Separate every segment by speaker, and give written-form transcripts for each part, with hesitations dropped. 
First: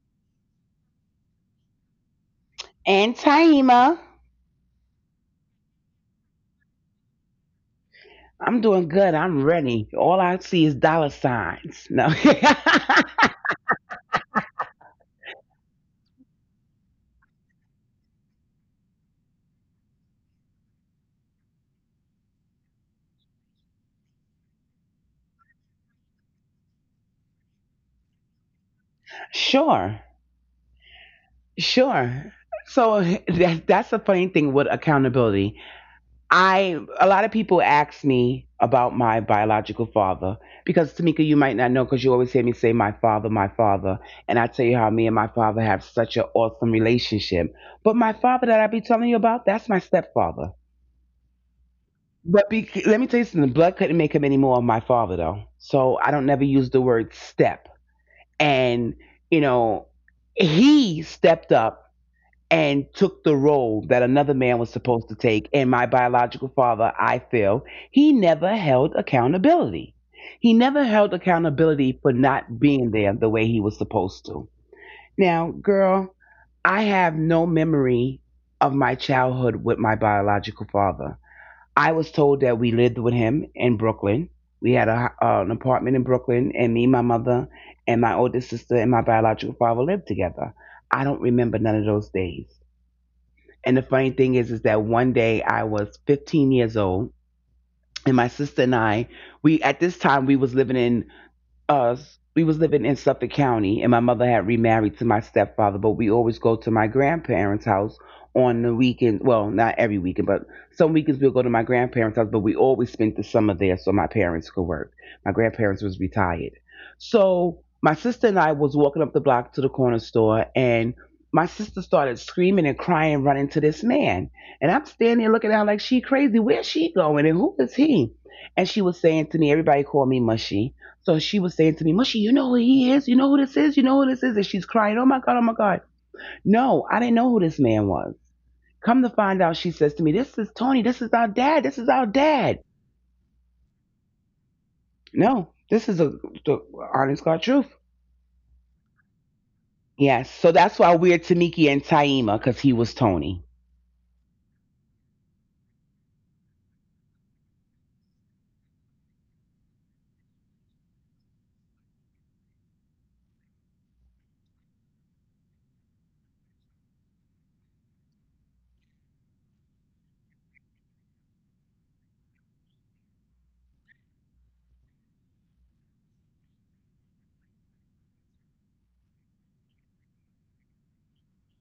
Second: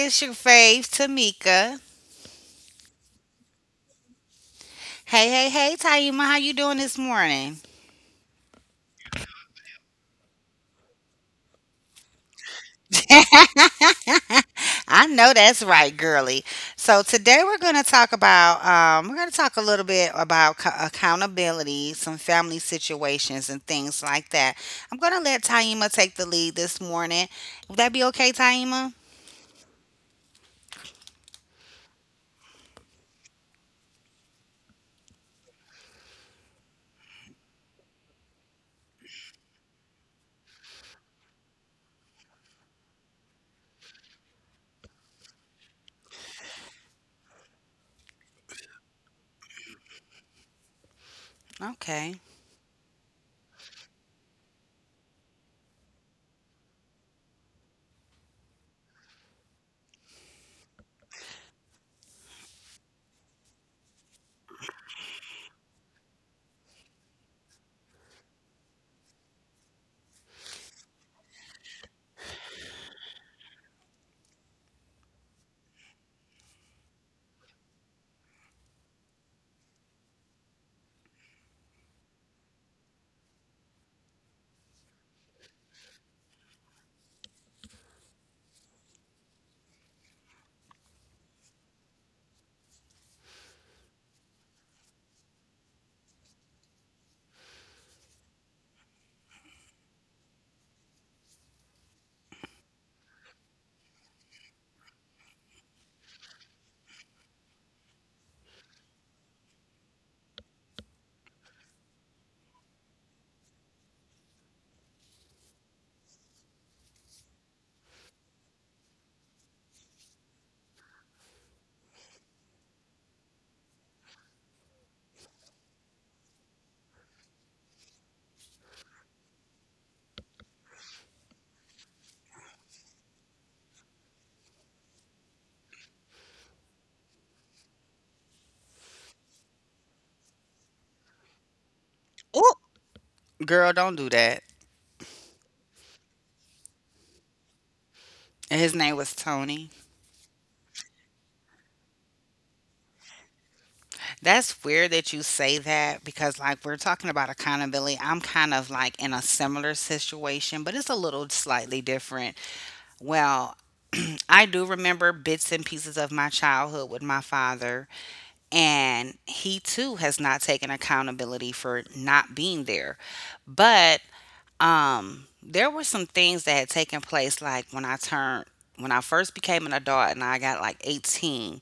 Speaker 1: It's your fave, Tamika.
Speaker 2: And Taima.
Speaker 1: Hey, hey, hey, Taima, how you doing this morning?
Speaker 2: I'm doing good. I'm ready. All I see is dollar signs. No.
Speaker 1: I know that's right, girly. So today we're going to talk about we're going to talk a little bit about accountability, some family situations, and things like that. I'm going to let Taima take the lead this morning. Would that be okay, Taima?
Speaker 2: sure. Sure. So that's the funny thing with accountability. I a lot of people ask me about my biological father because Tamika, you might not know because you always hear me say my father, and I tell you how me and my father have such an awesome relationship. But my father that I be telling you about, that's my stepfather.
Speaker 1: Okay.
Speaker 2: But be, let me tell you something. Blood couldn't make him any more of my father, though. So I don't never use the word step. And, you know, he stepped up and took the role that another man was supposed to take. And my biological father, I feel, he never held accountability. He never held accountability for not being there the way he was supposed to. Now, girl, I have no memory of my childhood with my biological father. I was told that we lived with him in Brooklyn. We had a, an apartment in Brooklyn, and me, my mother, and my oldest sister and my biological father lived together. I don't remember none of those days. And the funny thing is that one day I was 15 years old, and my sister and I, we at this time we was living in us we was living in Suffolk County, and my mother had remarried to my stepfather, but we always go to my grandparents' house on the weekend. Well, not every weekend, but some weekends we'll go to my grandparents' house, but we always spent the summer there so my parents could work. My grandparents was retired. So my sister and I was walking up the block to the corner store, and my sister started screaming and crying, running to this man. And I'm standing there looking at her like she crazy. Where's she going? And who is he? And she was saying to me, everybody called me Mushy. So she was saying to me, "Mushy, you know who he is? You know who this is? You know who this is?" And she's crying, "Oh my God, oh my God." No, I didn't know who this man was. Come to find out, she says to me, "This is Tony. This is our dad. This is our
Speaker 1: Oh,
Speaker 2: dad."
Speaker 1: girl, don't do that.
Speaker 2: No, this is a, the honest God truth.
Speaker 1: And his name was Tony.
Speaker 2: Yes. So that's why we're Tamiki and Taima because he was Tony.
Speaker 1: That's weird that you say that because, like, we're talking about accountability. I'm kind of like in a similar situation, but it's a little slightly different. Well, I do remember bits and pieces of my childhood with my father, and he too has not taken accountability for not being there. But there were some things that had taken place, like when I first became an adult and I got like 18.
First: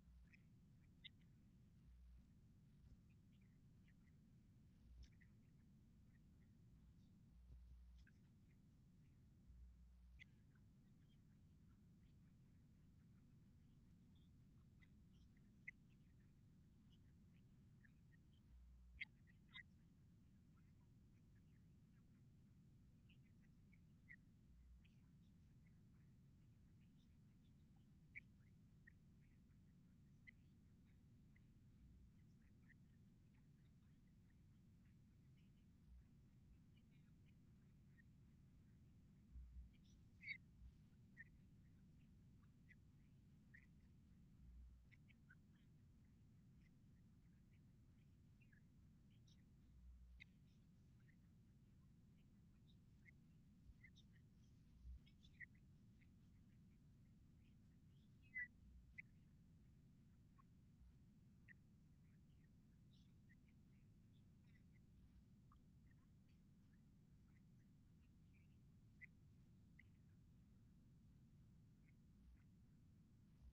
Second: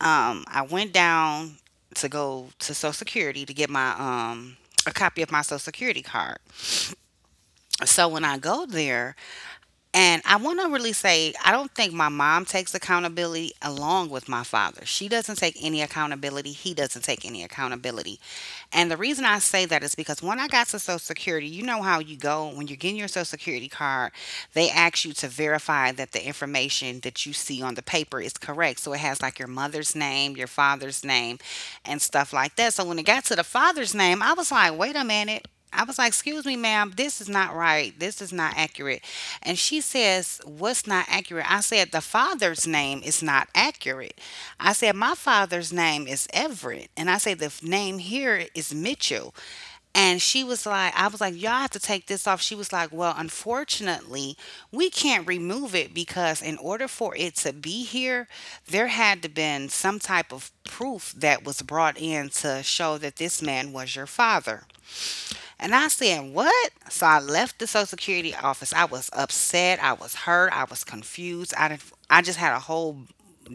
Speaker 1: I went down to go to Social Security to get my a copy of my Social Security card. So when I go there, and I want to really say, I don't think my mom takes accountability along with my father. She doesn't take any accountability. He doesn't take any accountability. And the reason I say that is because when I got to Social Security, you know how you go when you're getting your Social Security card, they ask you to verify that the information that you see on the paper is correct. So it has like your mother's name, your father's name, and stuff like that. So when it got to the father's name, I was like, wait a minute. I was like, excuse me, ma'am, this is not right. This is not accurate. And she says, "What's not accurate?" I said, "The father's name is not accurate." I said, "My father's name is Everett." And I said, "The name here is Mitchell." And I was like, "Y'all have to take this off." She was like, "Well, unfortunately, we can't remove it because in order for it to be here, there had to been some type of proof that was brought in to show that this man was your father." And I said, "What?" So I left the Social Security office. I was upset. I was hurt. I was confused. I, didn't- I just had a whole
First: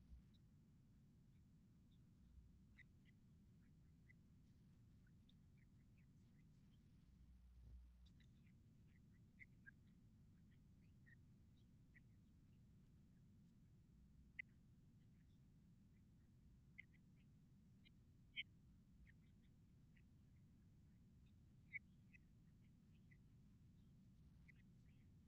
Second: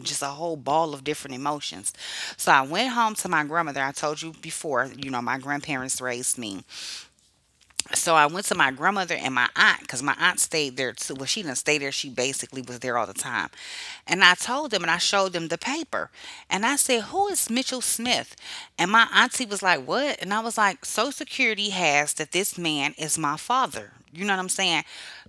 Speaker 1: just a whole ball of different emotions. So I went home to my grandmother. I told you before, you know, my grandparents raised me, so I went to my grandmother and my aunt because my aunt stayed there too. Well, she didn't stay there. She basically was there all the time. And I told them and I showed them the paper. And I said, "Who is Mitchell Smith?" And my auntie was like, "What?" And I was like, "Social Security has that this man is my father." You know what I'm saying?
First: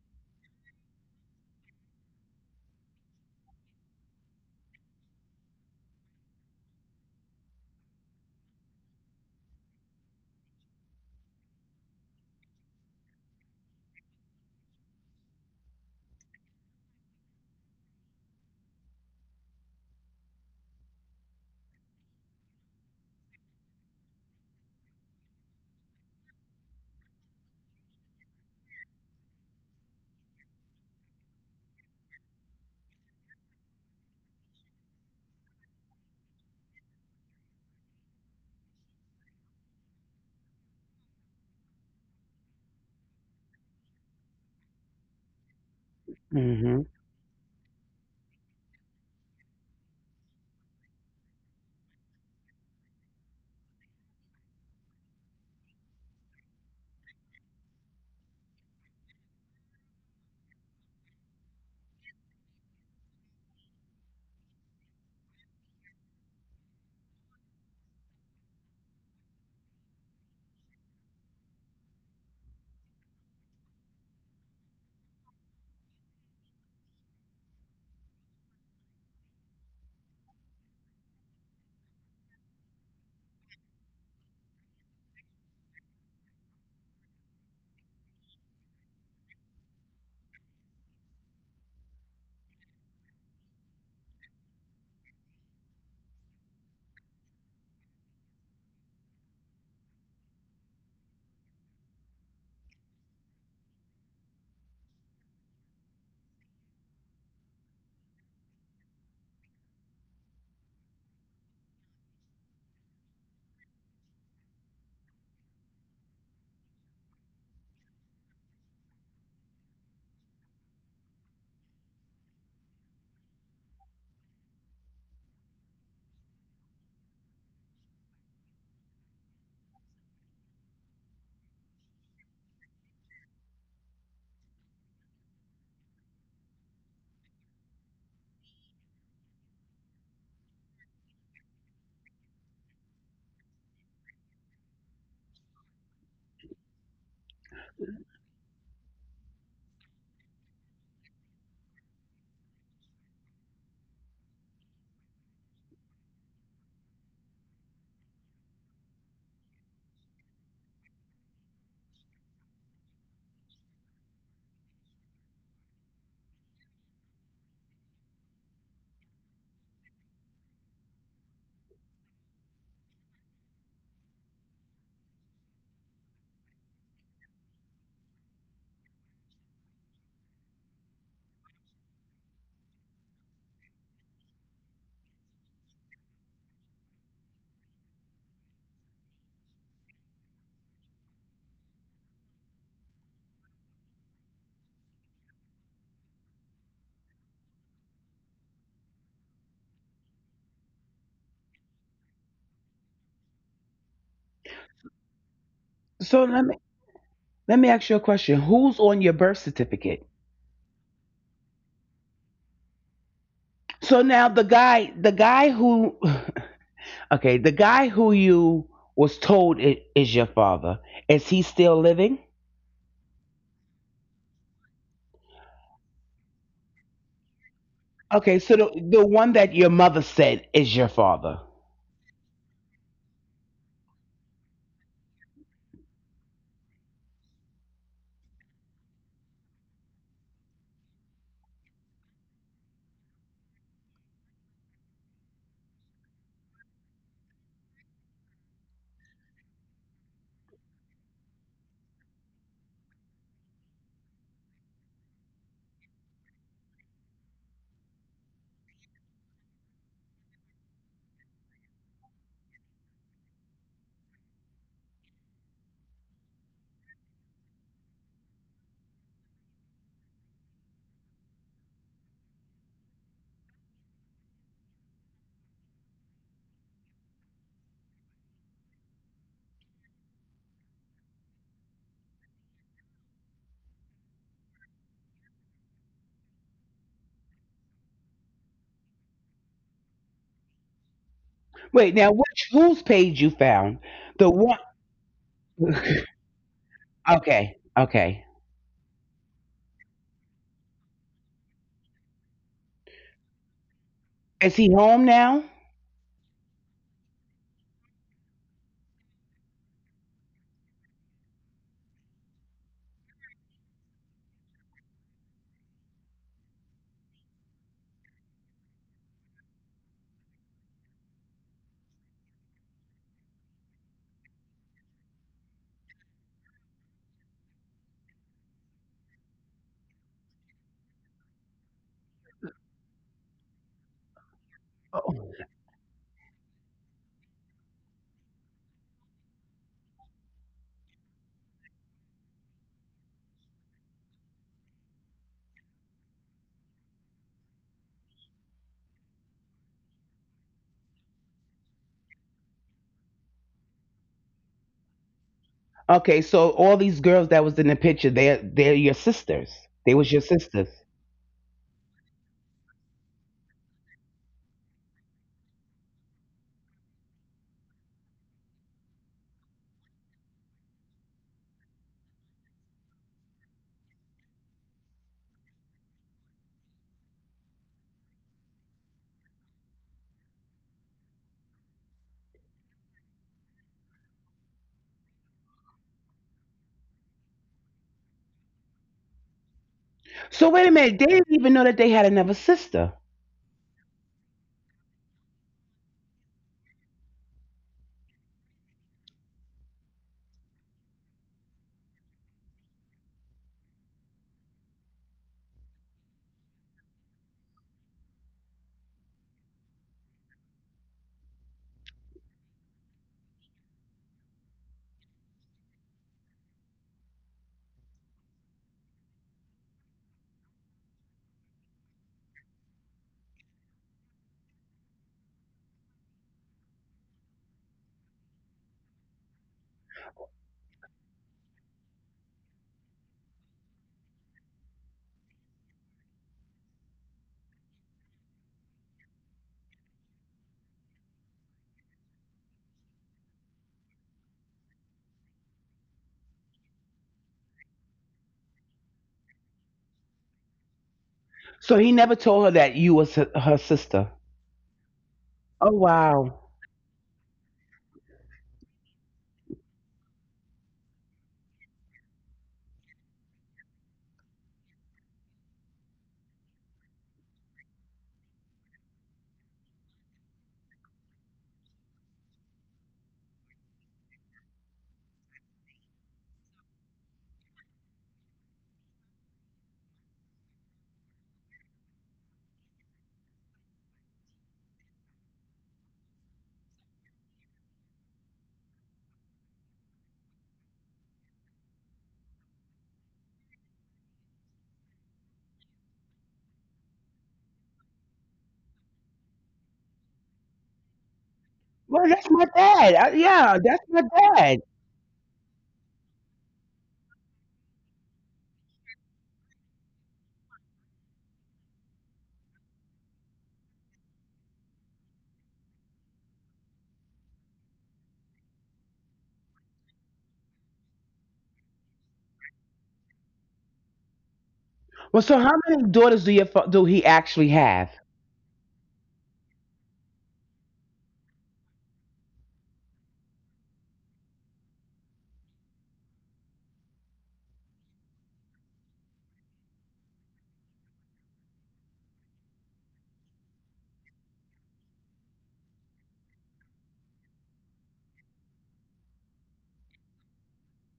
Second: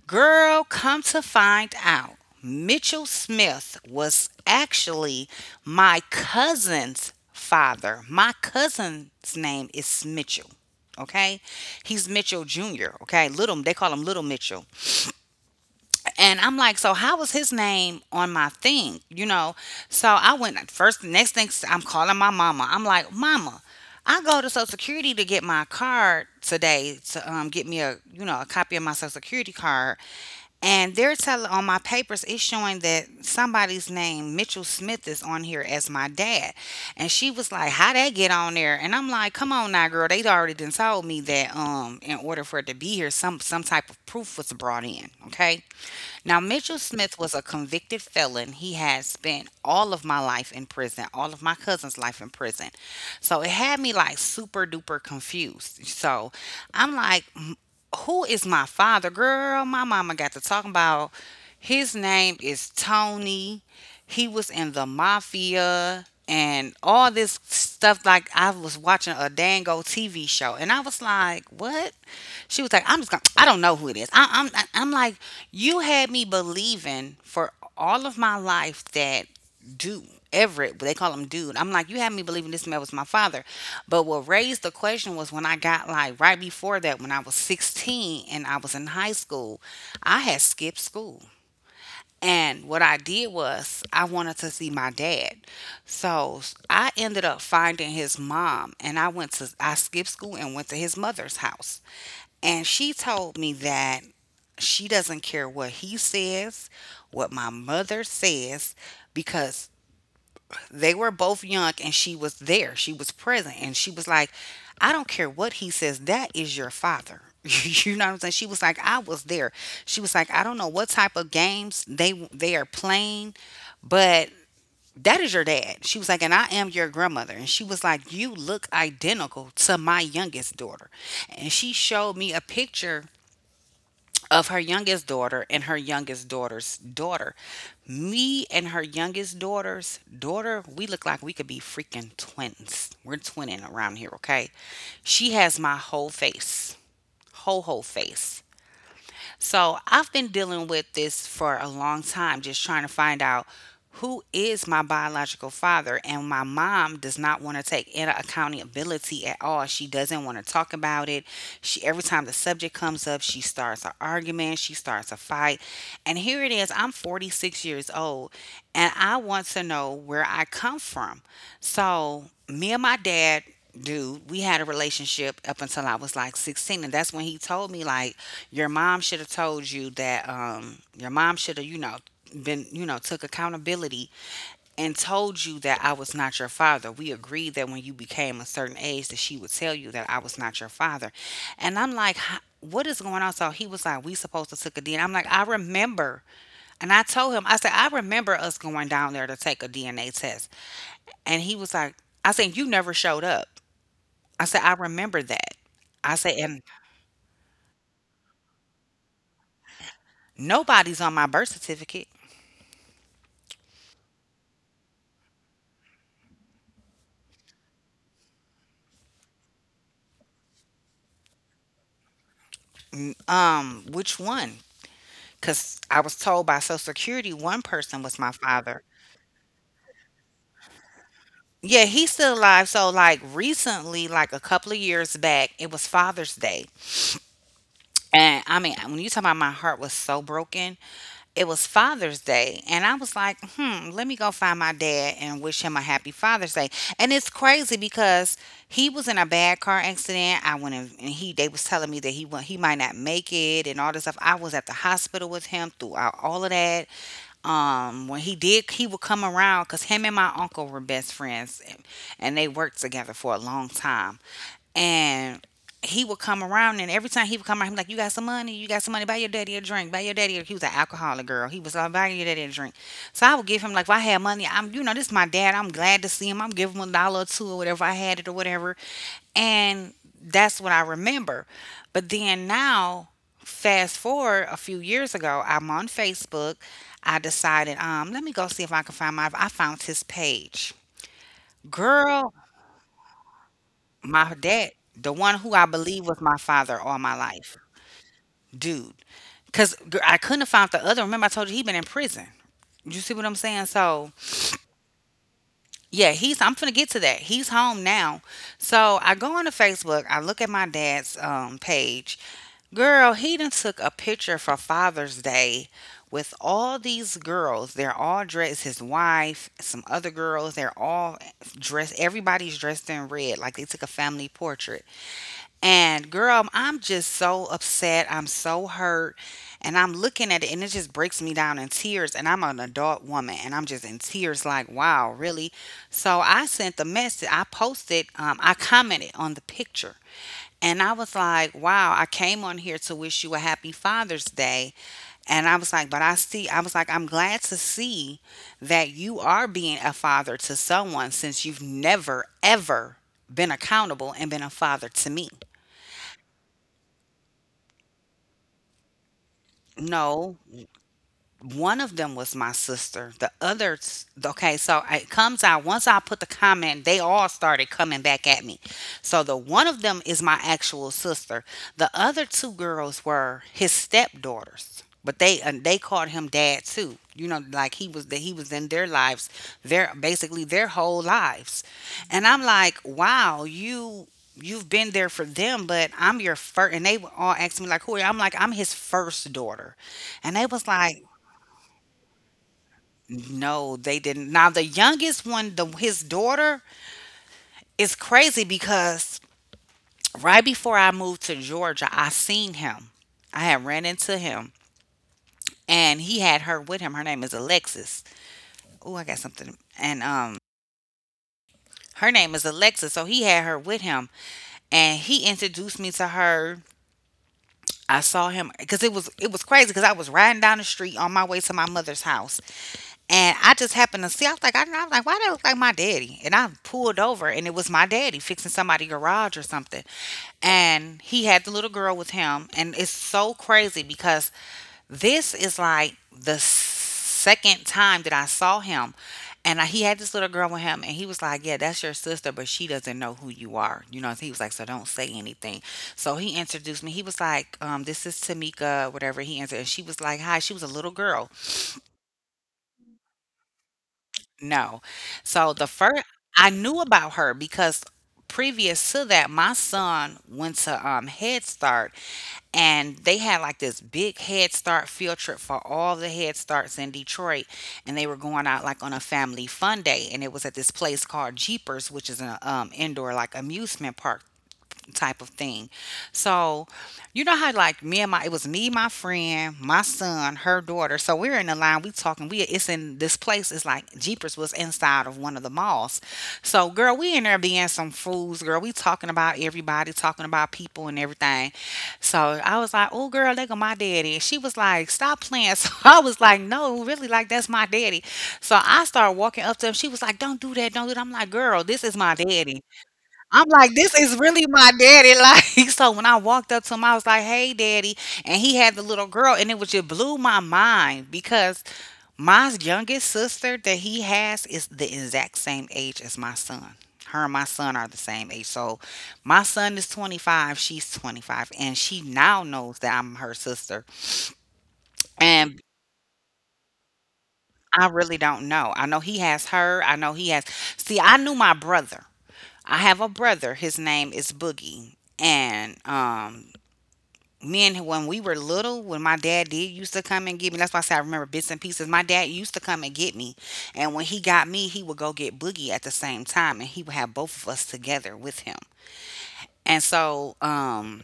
Speaker 1: Girl, come to find out. Mitchell Smith was actually my cousin's father. My cousin's name is Mitchell. Okay. He's Mitchell Jr. Okay. Little, they call him Little Mitchell. And I'm like, so how was his name on my thing? You know? So next thing I'm calling my mama. I'm like, "Mama, I go to Social Security to get my card today to get me a, you know, a copy of my Social Security card. And they're telling on my papers, it's showing that somebody's name, Mitchell Smith, is on here as my dad." And she was like, "How'd that get on there?" And I'm like, "Come on now, girl. They'd already done told me that in order for it to be here, some type of proof was brought in." Okay. Now, Mitchell
Speaker 2: Hmm.
Speaker 1: Smith was a convicted felon. He had spent all of my life in prison, all of my cousin's life in prison. So it had me like super duper confused. So I'm like, "M- who is my father?" Girl, my mama got to talking about his name is Tony. He was in the mafia and all this stuff. Like I was watching a Dango TV show, and I was like, "What?" She was like, "I'm just gonna. I don't know who it is." I, I'm. I'm like, you had me believing for all of my life that dude Everett, but they call him dude. I'm like, you had me believing this man was my father. But what raised the question was when I got like right before that, when I was 16 and I was in high school, I had skipped school. And what I did was, I wanted to see my dad. So I ended up finding his mom, and I skipped school and went to his mother's house. And she told me that she doesn't care what he says, what my mother says, because they were both young and she was there. She was present. And she was like, "I don't care what he says, that is your father." You know what I'm saying? She was like, "I was there." She was like, "I don't know what type of games they are playing, but that is your dad." She was like, "And I am your grandmother." And she was like, "You look identical to my youngest daughter." And she showed me a picture of her youngest daughter and her youngest daughter's daughter. Me and her youngest daughter's daughter, we look like we could be freaking twins. We're twinning around here, okay? She has my whole face, whole face. So I've been dealing with this for a long time, just trying to find out who is my biological father. And my mom does not want to take any accountability at all. She doesn't want to talk about it. She Every time the subject comes up, she starts an argument, she starts a fight. And here it is, I'm 46 years old and I want to know where I come from. So me and my dad dude, we had a relationship up until I was like 16. And that's when he told me, like, "Your mom should have told you that, your mom should have, you know, been, you know, took accountability and told you that I was not your father. We agreed that when you became a certain age, that she would tell you that I was not your father." And I'm like, "Huh, what is going on?" So he was like, "We supposed to took a DNA." I'm like, "I remember." And I told him, I said, "I remember us going down there to take a DNA test." And he was like, I said, "You never showed up." I said, "I remember that." I
Speaker 2: So
Speaker 1: said, and
Speaker 2: let me ask you a question. Who's on your birth certificate?
Speaker 1: nobody's on my birth certificate.
Speaker 2: So now the guy who, okay, the guy who you was told I- is your father, is he still living?
Speaker 1: Which one? Because I was told by Social Security one person was my
Speaker 2: Okay, so
Speaker 1: father."
Speaker 2: the one that your mother said is your father.
Speaker 1: Yeah, he's still alive. So, like, recently, like a couple of years back, it was Father's Day. And I mean, when you talk about my heart was so broken, it was Father's Day, and I was like, hmm, let me go find my dad and wish him a happy Father's Day. And it's crazy because he was in a bad car accident. I went and he they was telling me that he might not make it and all this stuff. I was at the hospital with him throughout all of that, when he did. He would come around because him and my uncle were best friends, and they worked together for a long time. And he would come around, and every time he would come around, he was like, "You got some money? You got some money? Buy your daddy a drink. Buy your daddy a-" He was an alcoholic, girl. He was like, "Buy your daddy a drink." So I would give him, like, if I had money, I'm, you know, this is my dad, I'm glad to see him. I'm giving him a dollar or two or whatever I had it or whatever. And that's what I remember. But then now, fast forward a few years ago, I'm on Facebook. I decided, let me go see if I can find my I found his page.
Speaker 2: Wait, now
Speaker 1: Girl,
Speaker 2: which whose page you found?
Speaker 1: my
Speaker 2: The one.
Speaker 1: dad, the one who I believe was my father all my life.
Speaker 2: Okay, okay.
Speaker 1: Dude. Cause I couldn't have found the other. Remember, I told you he been in prison. You see what I'm saying? So
Speaker 2: Is he home now?
Speaker 1: yeah, he's I'm finna get to that. He's home now. So I go on to Facebook, I look at my dad's page. Girl, he done took a picture for Father's Day with all these girls. They're all dressed. His wife, some other girls. They're all dressed. Everybody's dressed in red, like they took a family portrait. And girl, I'm just so upset. I'm so hurt. And I'm looking at it and it just breaks me down in tears. And I'm an adult woman and I'm just in tears like, wow, really? So I sent the message. I posted, I commented on the picture. And I was like, wow, I came on here to wish you a happy Father's Day. And I was like, but I see, I was like, I'm glad to see that you are being a father to someone since you've never, ever been accountable and been a father to me.
Speaker 2: Okay, so all these girls that was in the picture, they're your sisters. They was your
Speaker 1: No,
Speaker 2: sisters.
Speaker 1: one of them was my sister. The others, okay, so it comes out once I put the comment, they all started coming back at me. So the one of them is my actual sister. The other two girls were his stepdaughters, but they called him dad too. You know, like he was in their lives, their basically their whole lives. And I'm like, wow, you've been there for them, but I'm your first. And they were all asking me like, who are you? I'm like, I'm his first daughter, and
Speaker 2: So
Speaker 1: they
Speaker 2: wait a
Speaker 1: was
Speaker 2: minute, they
Speaker 1: like,
Speaker 2: didn't even know that they had another sister.
Speaker 1: no, they didn't. Now the youngest one, the his daughter, is crazy because right before I moved to Georgia, I seen him. I had ran into him and he had her with him. Her name is Alexis. Oh, I got something. And her name is Alexis, so he had her with him and he introduced me to her. I saw him because it was crazy because I was riding down the street on my way to my mother's house. And I just happened to see, I was like, I was like, why that look like my daddy? And I pulled over and it was my daddy fixing somebody's garage or something. And he had the little girl with him. And it's so crazy because this is like the second time that I saw him. And I, he had this little girl with him, and he was like, "Yeah, that's your sister, but she doesn't know who you are." You know, he was like, "So don't say anything." So he introduced me. He was like, "This is Tamika, whatever." He answered, and she was like, "Hi." She was a little girl.
Speaker 2: So he never told her that you was her, her sister.
Speaker 1: No. So the
Speaker 2: Oh
Speaker 1: first I
Speaker 2: wow.
Speaker 1: knew about her because previous to that, my son went to Head Start and they had like this big Head Start field trip for all the Head Starts in Detroit. And they were going out like on a family fun day. And it was at this place called Jeepers, which is an indoor like amusement park type of thing. So, you know how like me and my it was me, my friend, my son, her daughter. So we're in the line, we talking, we it's in this place, it's like Jeepers was inside of one of the malls. So girl, we in there being some fools, girl. We talking about everybody, talking about people and everything. So I was like, oh girl, look at my daddy. And she was like, stop playing. So I was like, no, really, like that's my daddy. So I started walking up to him. She was like, don't do that, don't do that. I'm like, girl, this is
Speaker 2: Well,
Speaker 1: my
Speaker 2: that's my
Speaker 1: daddy.
Speaker 2: dad. I,
Speaker 1: I'm
Speaker 2: yeah,
Speaker 1: like,
Speaker 2: that's
Speaker 1: this
Speaker 2: my
Speaker 1: is really
Speaker 2: dad.
Speaker 1: my daddy. Like, so when I walked up to him, I was like, hey, daddy. And he had the little girl, and it was just blew my mind because my youngest sister that he has is the exact same age as my son. Her and my son are the same age. So my son is 25, she's 25, and she now knows that I'm her sister.
Speaker 2: Well, so how
Speaker 1: And
Speaker 2: many daughters do your fa- do he actually
Speaker 1: I
Speaker 2: have?
Speaker 1: really don't know. I know he has her. I know he has. See, I knew my brother. I have a brother. His name is Boogie. And me and when we were little, when my dad did used to come and get me, that's why I say I remember bits and pieces. My dad used to come and get me, and when he got me, he would go get Boogie at the same time, and he would have both of us together with him. And so, um,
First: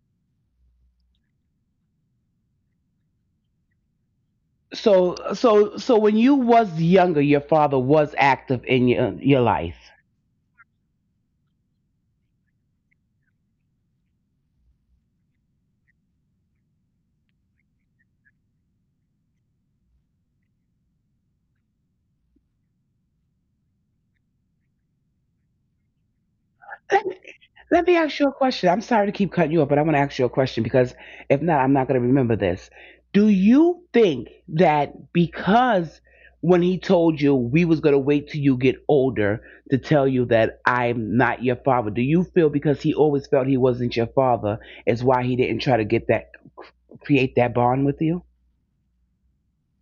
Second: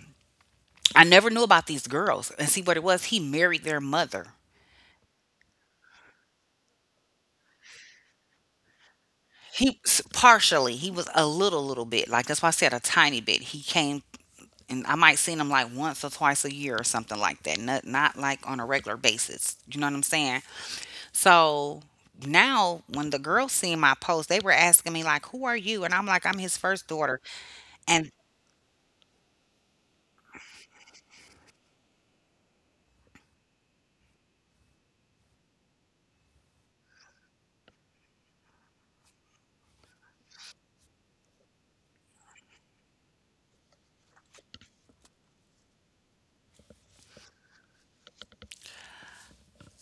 Speaker 1: I never knew about these girls, and see what it was. He married their mother.
Speaker 2: So so so when you was younger, your father was active in your life.
Speaker 1: Partially, he was a little, little bit, like that's why I said a tiny bit. He came, and I might seen him like once or twice a year or something like that. Not, not like on a regular basis. You know what I'm saying? So now when the girls seen my post, they were asking me like, "Who are you?" And I'm like, "I'm his first
Speaker 2: Let me,
Speaker 1: daughter."
Speaker 2: let me
Speaker 1: And
Speaker 2: ask you a question. I'm sorry to keep cutting you up, but I'm going to ask you a question because if not, I'm not going to remember this. Do you think that because when he told you we was going to wait till you get older to tell you that I'm not your father, do you feel because he always felt he wasn't your father is why he didn't try to get that create that bond with you?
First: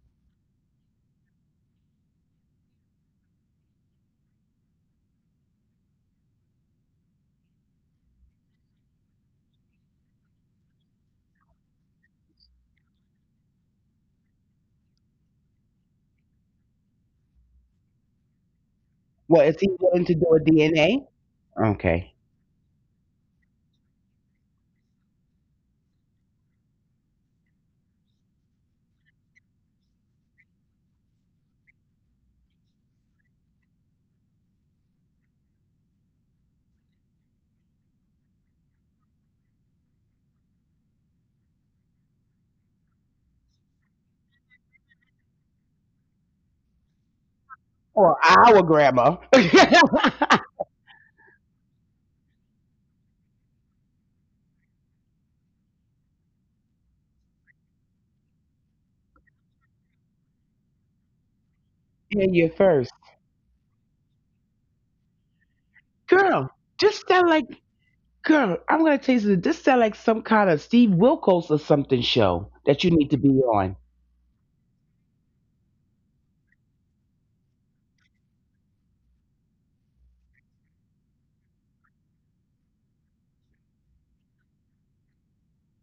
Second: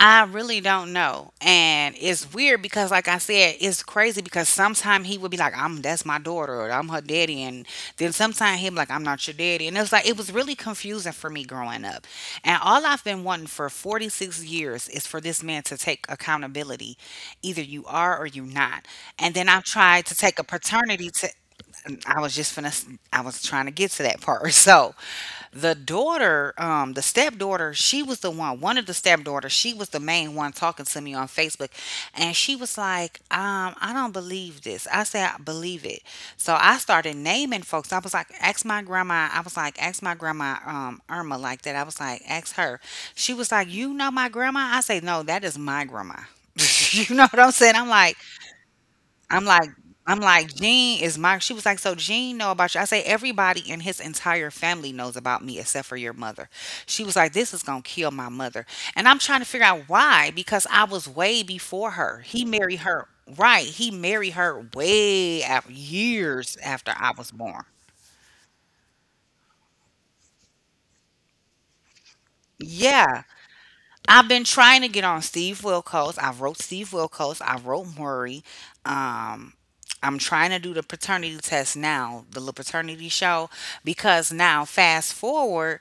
Speaker 1: I really don't know. And it's weird because like I said, it's crazy because sometimes he would be like, "I'm that's my daughter," or "I'm her daddy." And then sometimes he'd be like, "I'm not your daddy." And it's like it was really confusing for me growing up. And all I've been wanting for 46 years is for this man to take accountability. Either you are or you not. And
Speaker 2: Well,
Speaker 1: then
Speaker 2: is
Speaker 1: I
Speaker 2: he willing
Speaker 1: tried
Speaker 2: to
Speaker 1: to
Speaker 2: do a
Speaker 1: take a paternity to—
Speaker 2: DNA? Okay.
Speaker 1: I was just finna, I was trying to get to that part. So, the daughter, the stepdaughter, she was the one, one of the stepdaughters, she was the main one talking to me on Facebook. And she was like, I don't believe this. I said, I believe it. So I started naming folks. I was like, ask my grandma. I was like, ask my grandma, Irma like that. I was like, ask her. She was like, you know my grandma? I say, no, that is my grandma. You know what I'm saying?
Speaker 2: Or our grandma.
Speaker 1: I'm
Speaker 2: and
Speaker 1: like, I'm like, Jean is my— she was like, so Jean know about you. I say everybody in his entire family knows about me except for your mother. She was like, this is gonna kill my mother, and I'm trying to figure out why because I was way before her. He
Speaker 2: you
Speaker 1: married
Speaker 2: first.
Speaker 1: her, right? He married her way after,
Speaker 2: Girl,
Speaker 1: years after
Speaker 2: just
Speaker 1: I
Speaker 2: sound
Speaker 1: was
Speaker 2: like
Speaker 1: born.
Speaker 2: girl, I'm gonna tell you something. This sound like some kind of Steve Wilkos or something show that you need to
Speaker 1: Yeah,
Speaker 2: be on.
Speaker 1: I've been trying to get on Steve Wilkos. I wrote Steve Wilkos. I wrote Murray. Um, I'm trying to do the paternity test now, the little paternity show, because now fast forward.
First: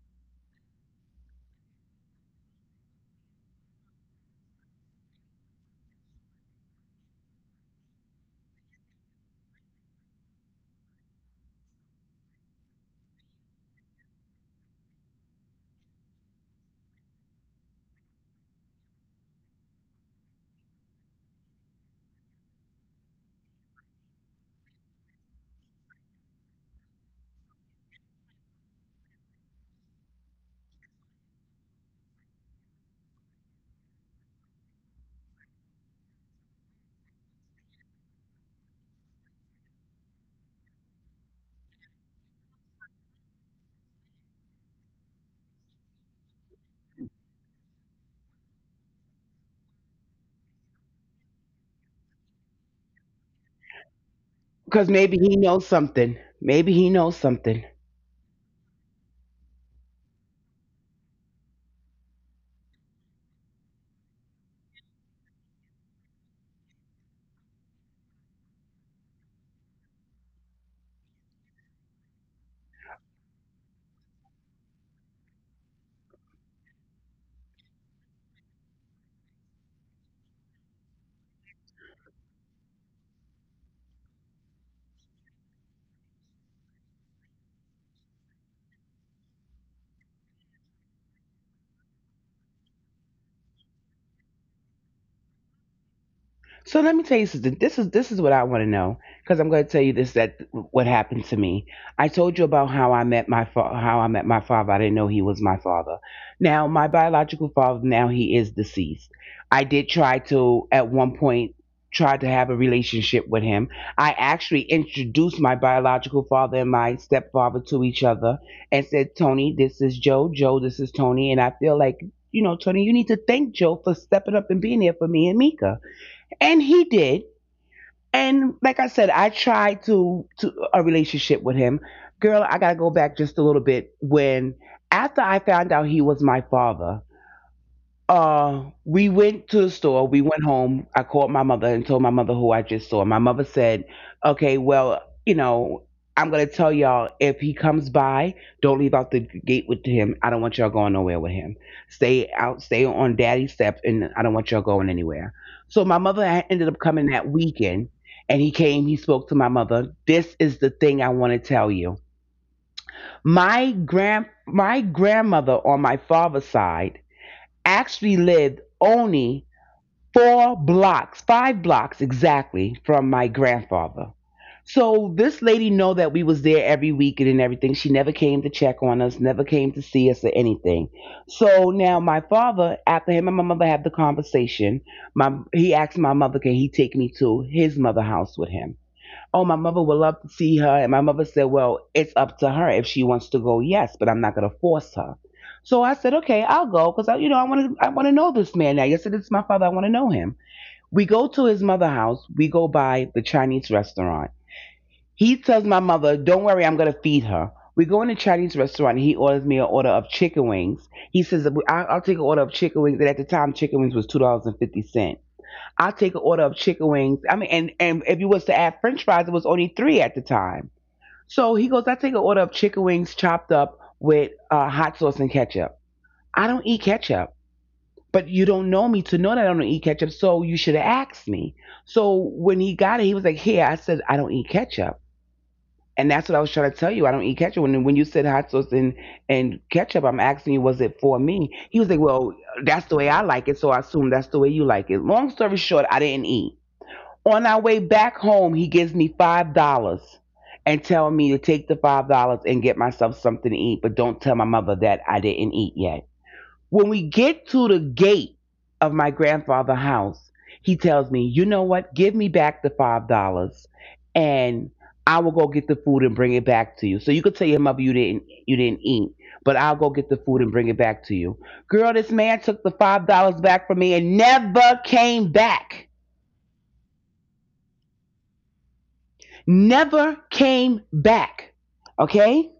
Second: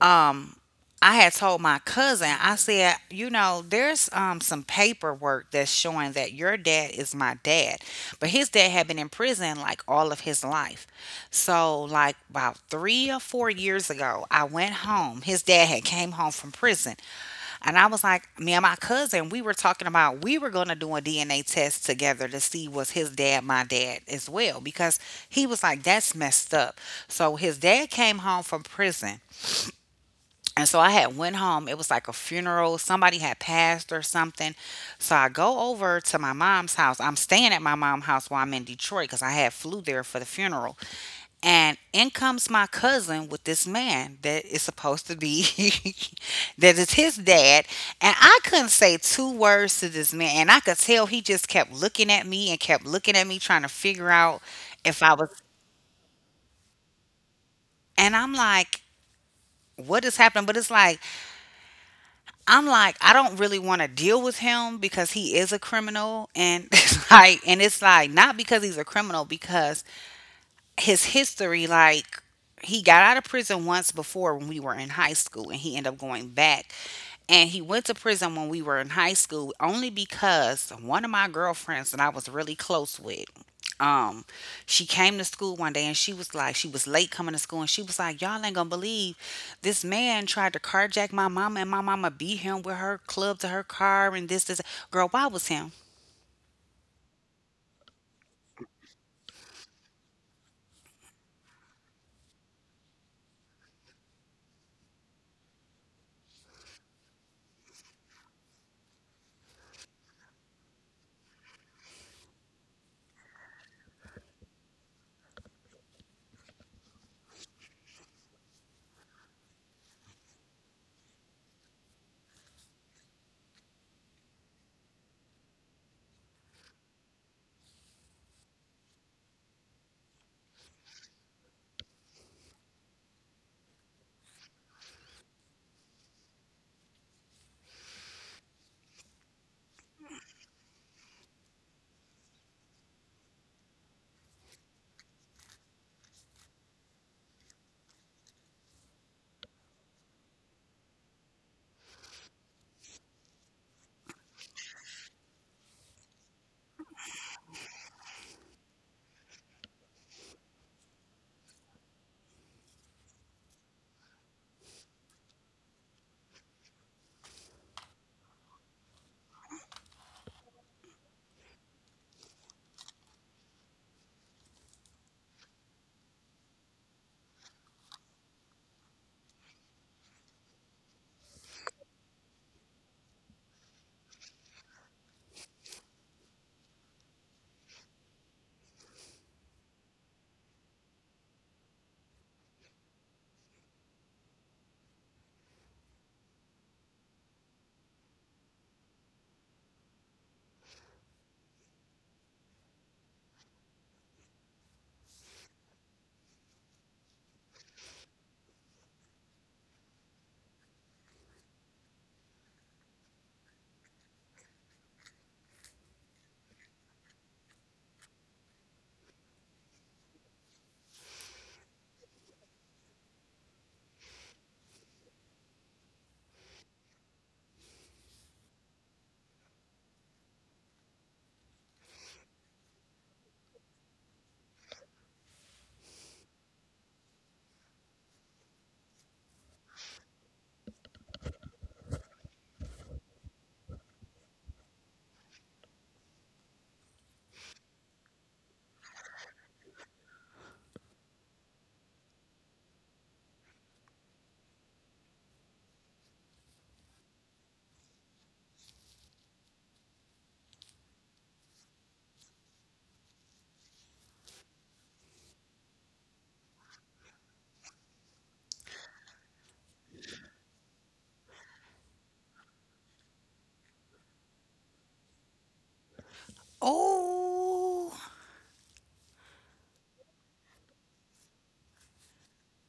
Speaker 1: um, I had told my cousin, I said, you know, there's some paperwork that's showing that your dad is my dad. But his dad had been in prison like all of his life. So, like about three or four years ago, I went home. His dad had came home from prison. And I was like, me and my cousin, we were talking about we were going to do a DNA test together to see was his dad my dad as well because he was like, that's messed up. So his dad came home from prison and so I had went home. It was like a funeral. Somebody had passed or something. So I go over to my mom's house. I'm staying at my mom's house while I'm in Detroit because I had flew there for the funeral. And in comes my cousin with this man that is supposed to be— that is his dad. And I couldn't say two words to this man. And I could tell he just kept looking at me and kept looking at me trying to figure out
Speaker 2: Because
Speaker 1: if I
Speaker 2: maybe
Speaker 1: was—
Speaker 2: he knows something. Maybe he knows something.
Speaker 1: and I'm like, what is happening? But it's like I'm like, I don't really want to deal with him because he is a criminal, and it's like, and it's like not because he's a criminal, because his history, like he got out of prison once before when we were in high school and he ended up going back, and he went to prison when we were in high school only because one of my girlfriends that I was really close with, um, she came to school one day and she was like, she was late coming to school and she was like, y'all ain't gonna believe this man tried to carjack my mama and my mama beat him with her club to her car and this, this. Girl, why was him?
Speaker 2: So let me tell you something. This is what I want to know because I'm going to tell you this that what happened to me. I told you about how I met my fa- how I met my father. I didn't know he was my father. Now my biological father now he is deceased. I did try to at one point try to have a relationship with him. I actually introduced my biological father and my stepfather to each other and said, "Tony, this is Joe. Joe, this is Tony." And I feel like you know, Tony, you need to thank Joe for stepping up and being there for me and Mika, and he did. And like I said, I tried to a relationship with him. Girl, I gotta go back just a little bit when after I found out he was my father. We went to the store. We went home. I called my mother and told my mother who I just saw. My mother said, "Okay, well, you know, I'm gonna tell y'all if he comes by, don't leave out the gate with him. I don't want y'all going nowhere with him. Stay out, stay on daddy's steps, and I don't want y'all going anywhere." So my mother ha- ended up coming that weekend, and he came. He spoke to my mother. This is the thing I want to tell you. My grandmother on my father's side actually lived only four blocks, five blocks exactly from my grandfather. So this lady know that we was there every weekend and everything. She never came to check on us, never came to see us or anything. So now my father, after him and my mother had the conversation, my he asked my mother, can he take me to his mother house with him? Oh, my mother would love to see her. And my mother said, well, it's up to her. If she wants to go, yes, but I'm not going to force her. So I said, okay, I'll go because I, you know, I want to know this man now. Yes, it is my father. I want to know him. We go to his mother's house. We go by the Chinese restaurant. He tells my mother, don't worry, I'm going to feed her. We go in the Chinese restaurant. And he orders me an order of chicken wings. He says, I- I'll take an order of chicken wings. And at the time, chicken wings was $2.50. I'll take an order of chicken wings. I mean, and if you was to add french fries, it was only three at the time. So he goes, I take an order of chicken wings chopped up with hot sauce and ketchup. I don't eat ketchup, but you don't know me to know that I don't eat ketchup, so you should have asked me. So when he got it, he was like, "Here." I said, "I don't eat ketchup. And that's what I was trying to tell you. I don't eat ketchup. When you said hot sauce and ketchup, I'm asking you, was it for me?" He was like, "Well, that's the way I like it, so I assume that's the way you like it." Long story short, I didn't eat. On our way back home, he gives me $5 and tells me to take the $5 and get myself something to eat, but don't tell my mother that I didn't eat yet. When we get to the gate of my grandfather's house, he tells me, "You know what? Give me back the $5, and I will go get the food and bring it back to you. So you could tell your mother you didn't eat, but I'll go get the food and bring it back to you." Girl, this man took the $5 back from me and never came back.
Speaker 1: Oh,
Speaker 2: Never came back. Okay?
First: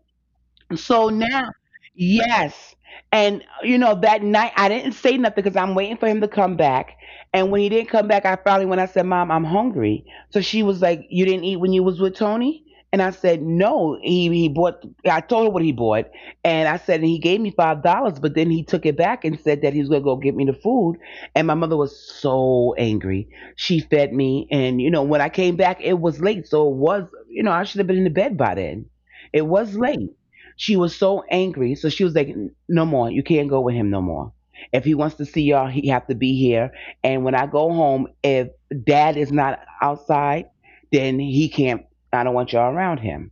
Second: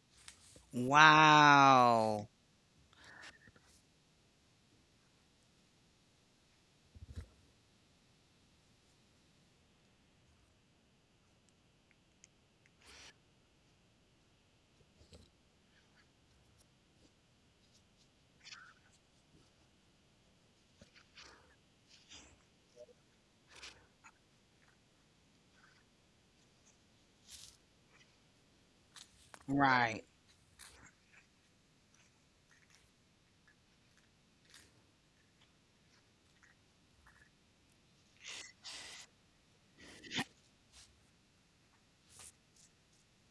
Speaker 2: So now,
Speaker 1: wow.
Speaker 2: yes. And, you know, that night I didn't say nothing because I'm waiting for him to come back. And when he didn't come back, I finally, when I said, "Mom, I'm hungry." So she was like, "You didn't eat when you was with Tony?" And I said, "No, he bought," I told her what he bought. And I said, "And he gave me $5, but then he took it back and said that he was going to go get me the food." And my mother was so angry. She fed me. And, you know, when I came back, it was late. So it was, you know, I should have been in the bed by then. It was
Speaker 1: Right.
Speaker 2: late. She was so angry, so she was like, "No more. You can't go with him no more. If he wants to see y'all, he have to be here. And when I go home, if Dad is not outside, then he can't. I don't want y'all around him."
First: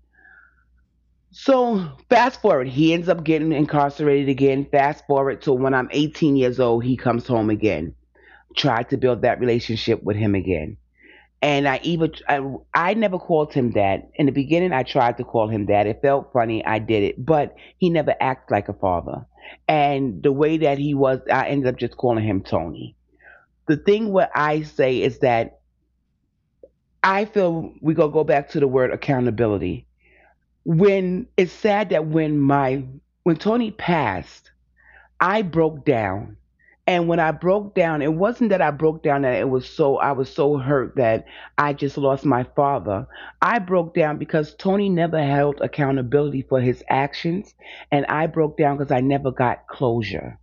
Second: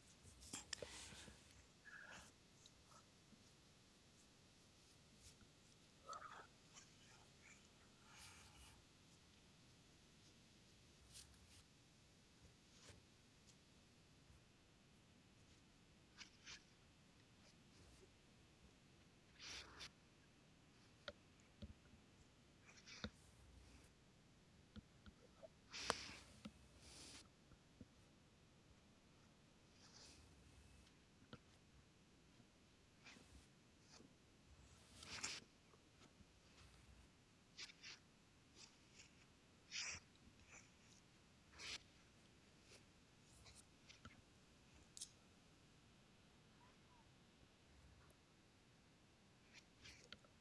Speaker 2: So fast forward, he ends up getting incarcerated again. Fast forward to when I'm 18 years old, he comes home again. Tried to build that relationship with him again. And I never called him that. In the beginning, I tried to call him that. It felt funny. I did it, but he never acted like a father. And the way that he was, I ended up just calling him Tony. The thing what I say is that I feel we gonna go back to the word accountability. When it's sad that when my when Tony passed, I broke down. And when I broke down, it wasn't that I broke down that it was so I was so hurt that I just lost my father. I broke down because Tony never held accountability for his actions, and I broke down because I never got closure.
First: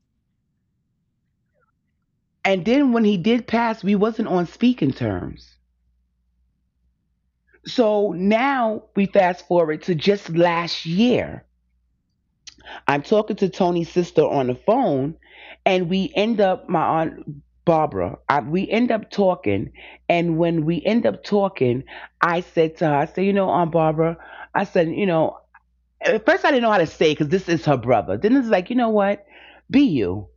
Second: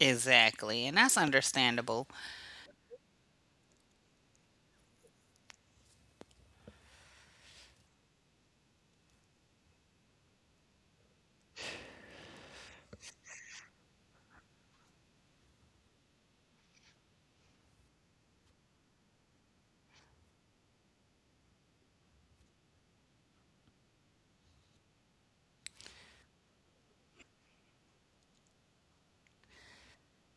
Speaker 1: Exactly. And that's understandable.
Speaker 2: And then when he did pass, we wasn't on speaking terms. So now we fast forward to just last year. I'm talking to Tony's sister on the phone, and we end up my aunt Barbara. We end up talking, and when we end up talking, I said to her, I said, you know, Aunt Barbara, I said, you know, at first I didn't know how to say because this is her brother. Then it's like, you know what, be you.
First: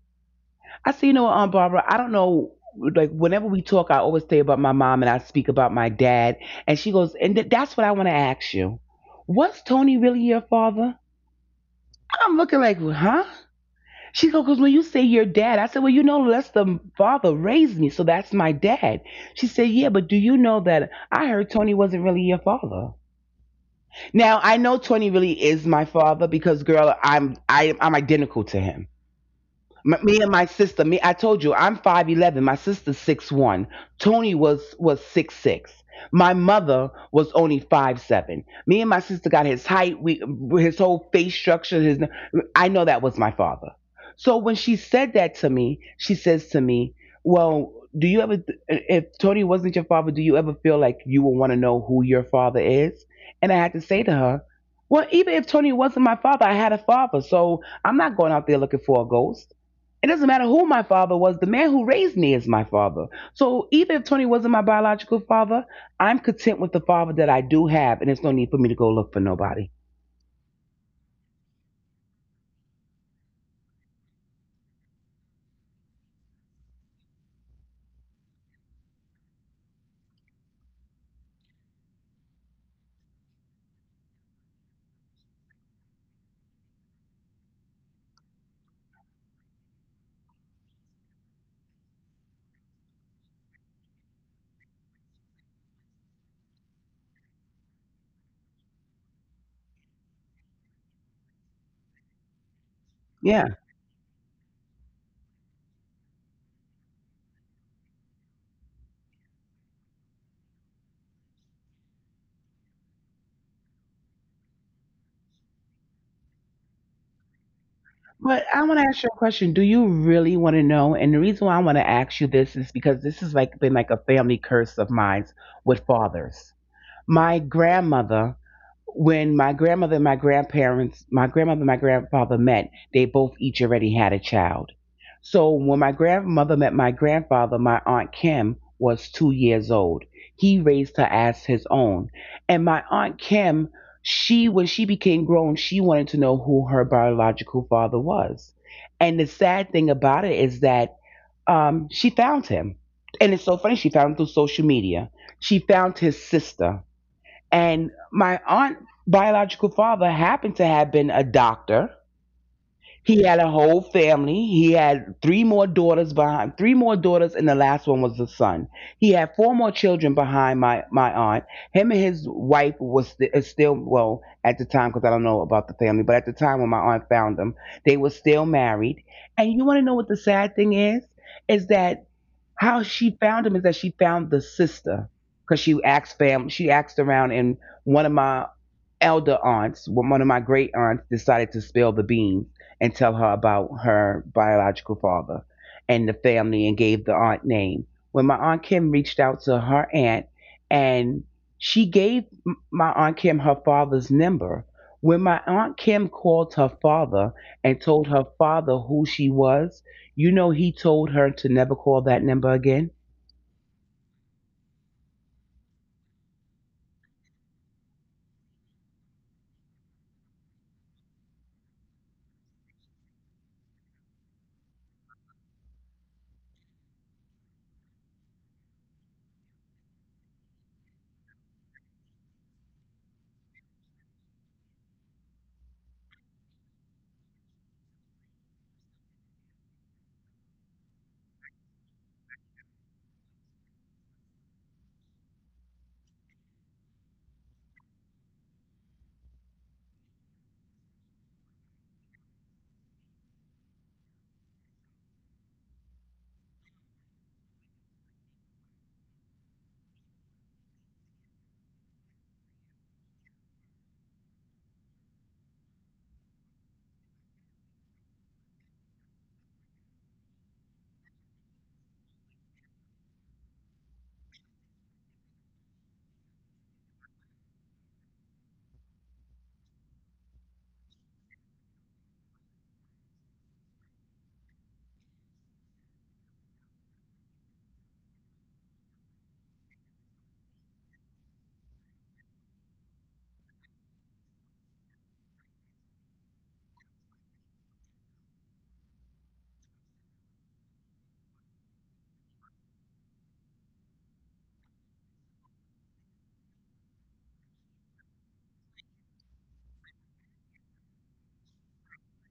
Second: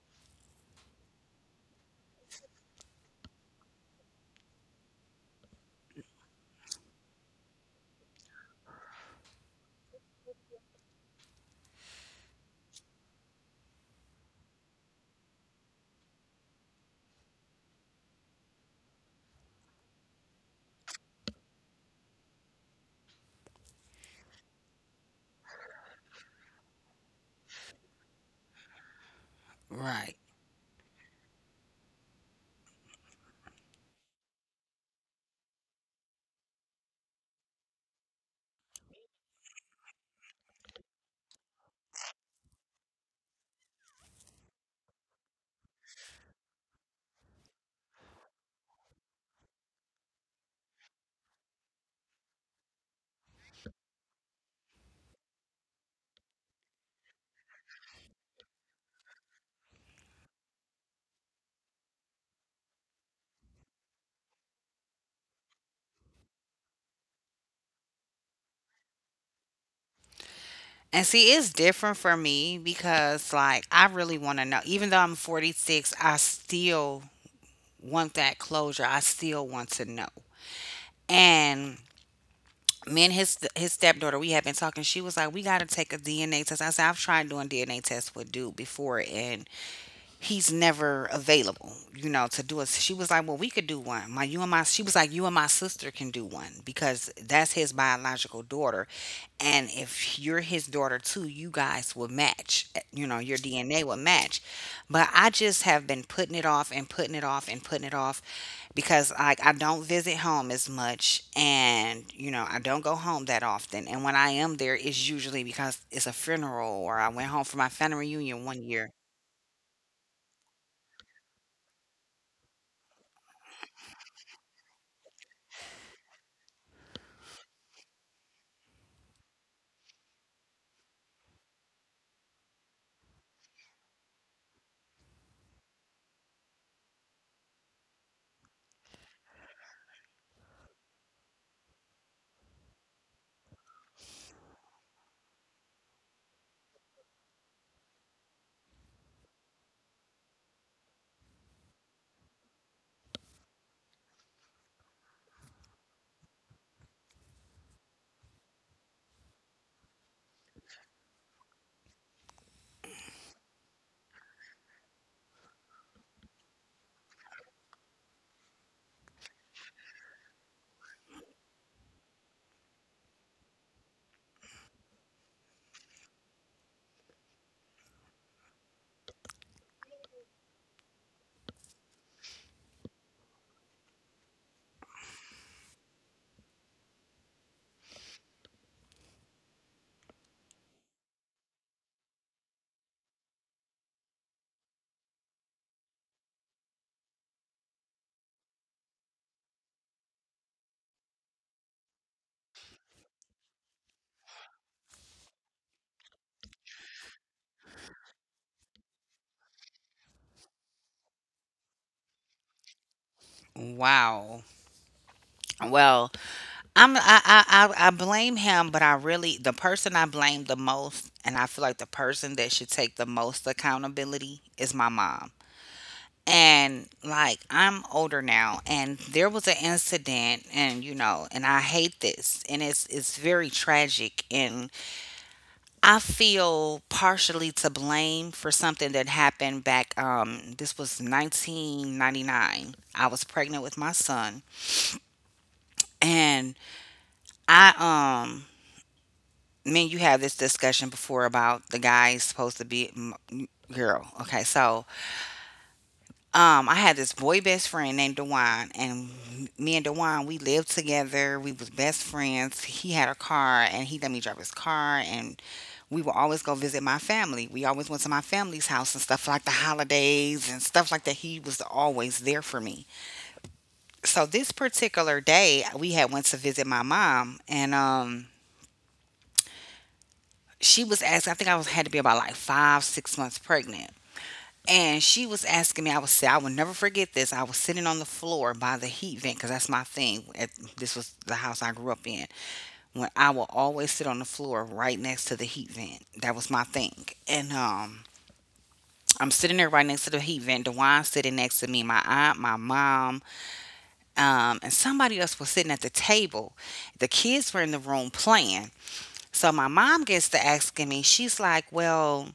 Speaker 2: I said, you know what, Aunt Barbara, I don't know. Like whenever we talk, I always say about my mom and I speak about my dad. And she goes, and that's what I want to ask you. Was Tony really your father? I'm looking like, huh? She goes, because when you say your dad, I said, well, you know, that's the father raised me, so that's my dad. She said, yeah, but do you know that I heard Tony wasn't really your father? Now I know Tony really is my father because, girl, I'm identical to him.
Speaker 1: Right.
Speaker 2: Me and my sister me I told you I'm 5'11", my sister's 6'1". Tony was 6'6". My mother was only 5'7". Me and my sister got his height. We his whole face structure his I know that was my father. So when she said that to me, she says to me, well, do you ever, if Tony wasn't your father, do you ever feel like you would want to know who your father is? And I had to say to her, well, even if Tony wasn't my father, I had a father, so I'm not going out there looking for a ghost. It doesn't matter who my father was, the man who raised me is my father. So even if Tony wasn't my biological father, I'm content with the father that I do have, and there's no need for me to go look for nobody.
Speaker 1: And see, it's different for me because, like, I really want to know. Even though I'm 46, I still want that closure. I still want to know. And me and his stepdaughter, we had been talking. She was like, "We got to take a DNA test." I said, "I've tried doing DNA tests with dude before, and he's never available, you know, to do us." She was like, well, we could do one. My you and my she was like, you and my sister can do one because that's his biological daughter. And if you're his daughter too, you guys will match. You know, your
Speaker 2: Yeah.
Speaker 1: DNA will match. But I just have been putting it off and putting it off and putting it off because I don't visit home as much, and I don't go home that often. And when I am there, it's usually because it's a funeral, or I went home for my family reunion
Speaker 2: But
Speaker 1: one
Speaker 2: I want to
Speaker 1: year.
Speaker 2: ask you a question. Do you really want to know? And the reason why I want to ask you this is because this has like been like a family curse of mine with fathers. My grandmother, when my grandmother and my grandparents my grandmother and my grandfather met, they both each already had a child. So when my grandmother met my grandfather, my aunt Kim was 2 years old. He raised her as his own. And my aunt Kim, she when she became grown, she wanted to know who her biological father was. And the sad thing about it is that she found him. And it's so funny, she found him through social media. She found his sister. And my aunt biological father happened to have been a doctor. He had a whole family. He had three more daughters, and the last one was the son. He had four more children behind my aunt. Him and his wife was is still, well, at the time, cuz I don't know about the family, but at the time when my aunt found them, they were still married. And you want to know what the sad thing is? Is that how she found him is that she found the sister because she asked around, and one of my one of my great aunts, decided to spill the beans and tell her about her biological father and the family, and gave the aunt name. When my aunt Kim reached out to her aunt, and she gave my aunt Kim her father's number. When my aunt Kim called her father and told her father who she was, you know he told her to never call that number again.
Speaker 1: Wow. Well, I blame him, but I really — the person I blame the most, and I feel like the person that should take the most accountability, is my mom. And like I'm older now, and there was an incident, and and I hate this, and it's very tragic, and I feel partially to blame for something that happened back. This was 1999. I was pregnant with my son, and I um me and you have this discussion before about the guy supposed to be girl. Okay, so I had this boy best friend named Dewan, and me and Dewan we lived together. We was best friends. He had a car, and he let me drive his car, and we would always go visit my family. We always went to my family's house and stuff like the holidays and stuff like that. He was always there for me. So this particular day, we had went to visit my mom, and she was asking. I think I was had to be about like five, 6 months pregnant. And she was asking me. I will never forget this. I was sitting on the floor by the heat vent, because that's my thing. This was the house I grew up in. When I will always sit on the floor right next to the heat vent. That was my thing. And I'm sitting there right next to the heat vent. Dewan's sitting next to me, my aunt, my mom, and somebody else was sitting at the table. The kids were in the room playing. So my mom gets to asking me, she's like, "Well,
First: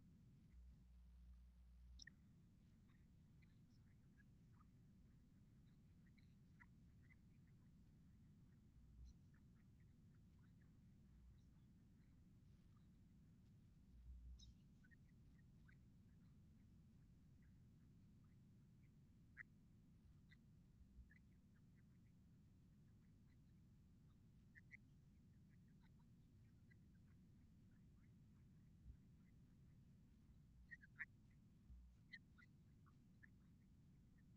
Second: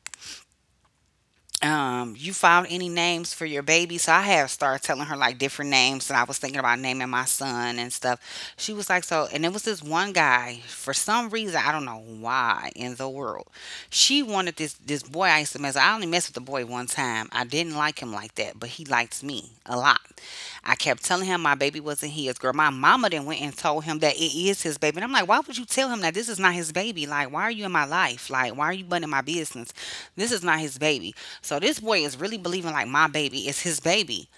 Speaker 1: you found any names for your baby?" So I had started telling her like different names, and I was thinking about naming my son and stuff. She was like, so — and it was this one guy. For some reason, I don't know why in the world she wanted this boy I used to mess with. I only messed with the boy one time. I didn't like him like that, but he liked me a lot. I kept telling him my baby wasn't his, girl. My mama then went and told him that it is his baby. And I'm like, why would you tell him that this is not his baby? Like, why are you in my life? Like, why are you butting in my business? This is not his baby. So this boy is really believing like my baby is his baby.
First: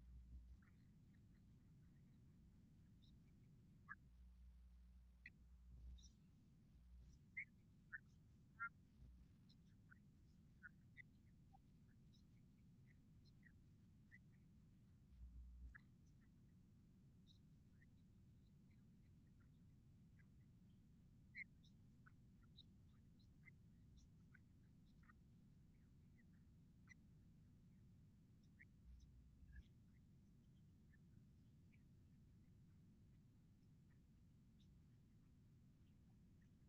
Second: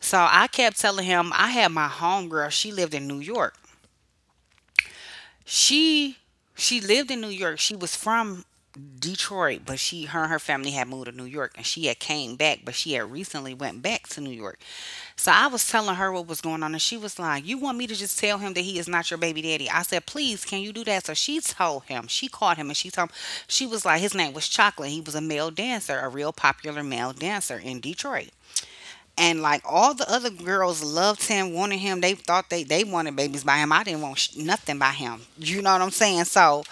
Speaker 1: So I kept telling him, I had my homegirl. She lived in New York. She she lived in New York. She was from Detroit, but she her and her family had moved to New York, and she had came back, but she had recently went back to New York. So I was telling her what was going on, and she was like, "You want me to just tell him that he is not your baby daddy?" I said, "Please, can you do that?" So she told him, she called him, and she told him. She was like — his name was Chocolate. He was a male dancer, a real popular male dancer in Detroit. And like all the other girls loved him, wanted him. They thought they — wanted babies by him. I didn't want nothing by him. You know what I'm saying? So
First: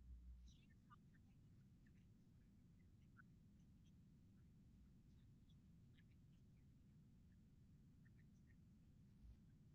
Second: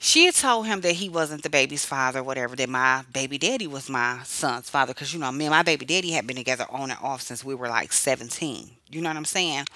Speaker 1: she had told him that he wasn't the baby's father, whatever, that my baby daddy was my son's father. Because, you know, me and my baby daddy had been together on and off since we were like 17. You know what I'm saying?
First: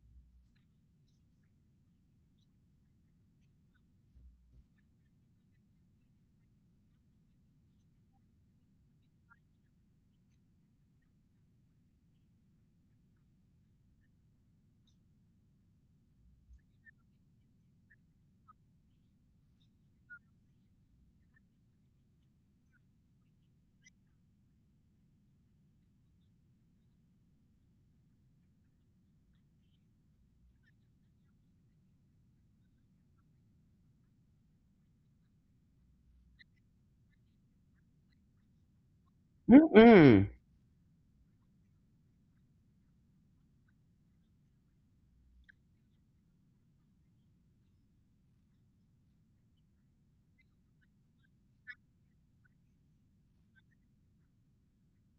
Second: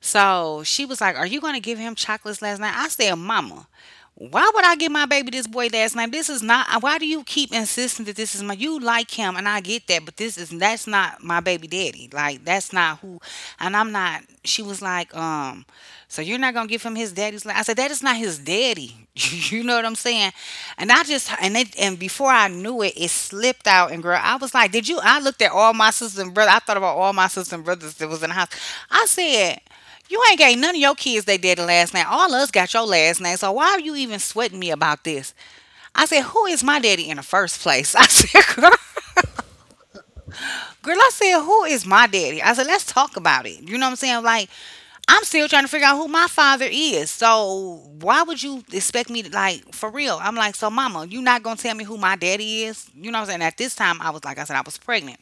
Speaker 1: So she was like, "Are you going to give him Chocolate's last night?" I said, "Mama, why would I give my baby this boy last name? This is not — why do you keep insisting that this is my? You like him, and I get that, but this is — that's not my baby daddy. Like, that's not who. And I'm not." She was like, "So you're not gonna give him his daddy's land?" I said, "That is not his daddy." You know what I'm saying? And I just — and it — and before I knew it, it slipped out. And girl, I was like, did you? I looked at all my sisters and brothers. I thought about all my sisters and brothers that was in the house. I said, "You ain't gave none of your kids they daddy last name. All us got your last name. So why are you even sweating me about this?" I said, "Who is my daddy in the first place?" I said, "Girl.
Speaker 2: Mm-mm.
Speaker 1: Girl," I said, "who is my daddy?" I said, "Let's talk about it." You know what I'm saying? Like, I'm still trying to figure out who my father is. So why would you expect me to, like, for real? I'm like, "So mama, you not gonna tell me who my daddy is?" You know what I'm saying? At this time, I said, I was pregnant.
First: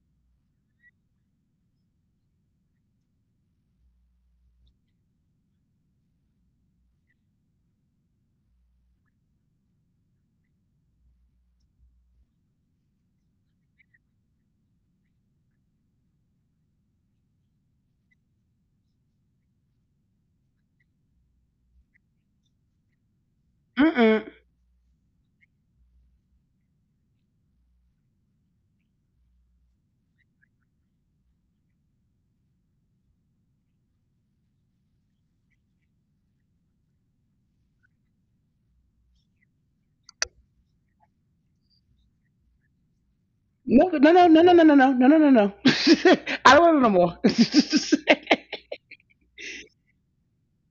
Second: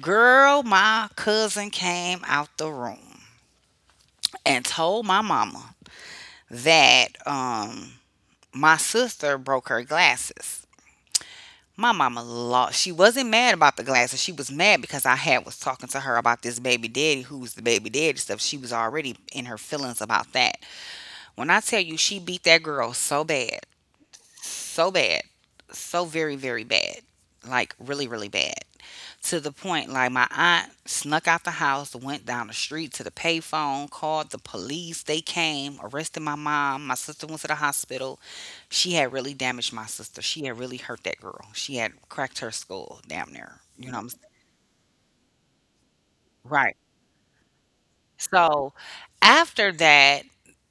Speaker 1: Girl, my cousin came out the room and told my mama that my sister broke her glasses. My mama lost. She wasn't mad about the glasses. She was mad because I had was talking to her about this baby daddy, who was the baby daddy stuff. She was already in her feelings about that. When I tell you she beat that girl so bad,
Speaker 2: Mm-mm.
Speaker 1: so bad, so very, very bad. Like, really, really bad. To the point like my aunt snuck out the house, went down the street to the payphone, called the police. They came, arrested my mom. My sister went to the hospital. She had really damaged my sister. She had really hurt that girl. She had cracked her skull damn near.
Speaker 2: No,
Speaker 1: You know
Speaker 2: no,
Speaker 1: what
Speaker 2: no,
Speaker 1: I'm
Speaker 2: no, no, no, no, no, no, no, no, no. I don't
Speaker 1: saying?
Speaker 2: want it no more.
Speaker 1: So, after that,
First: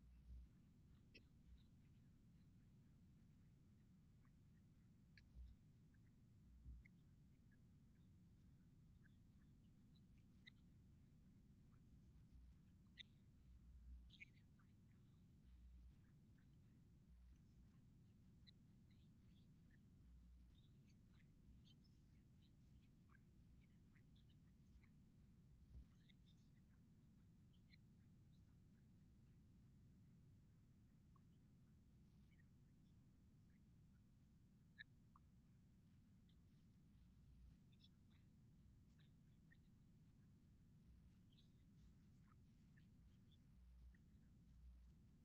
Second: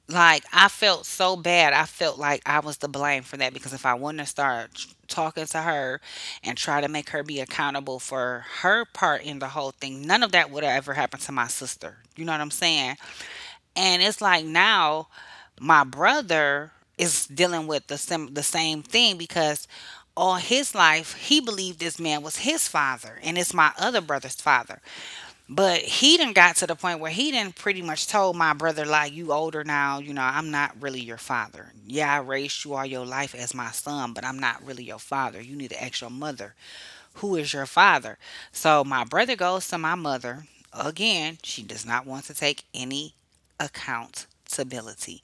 Speaker 1: like, I felt so bad. I felt like I was the blame for that, because if I wouldn't have started talking to her and try to make her be accountable for her part in the whole thing, none of that would have ever happened to my sister. You know what I'm saying? And it's like now my brother is dealing with the same thing, because all his life he believed this man was his father, and it's my other brother's father. But he done got to the point where he done pretty much told my brother, like, "You older now. You know, I'm not really your father. Yeah, I raised you all your life as my son, but I'm not really your father. You need to ask your mother, who is your father?" So my brother goes to my mother. Again, she does not want to take any accountability.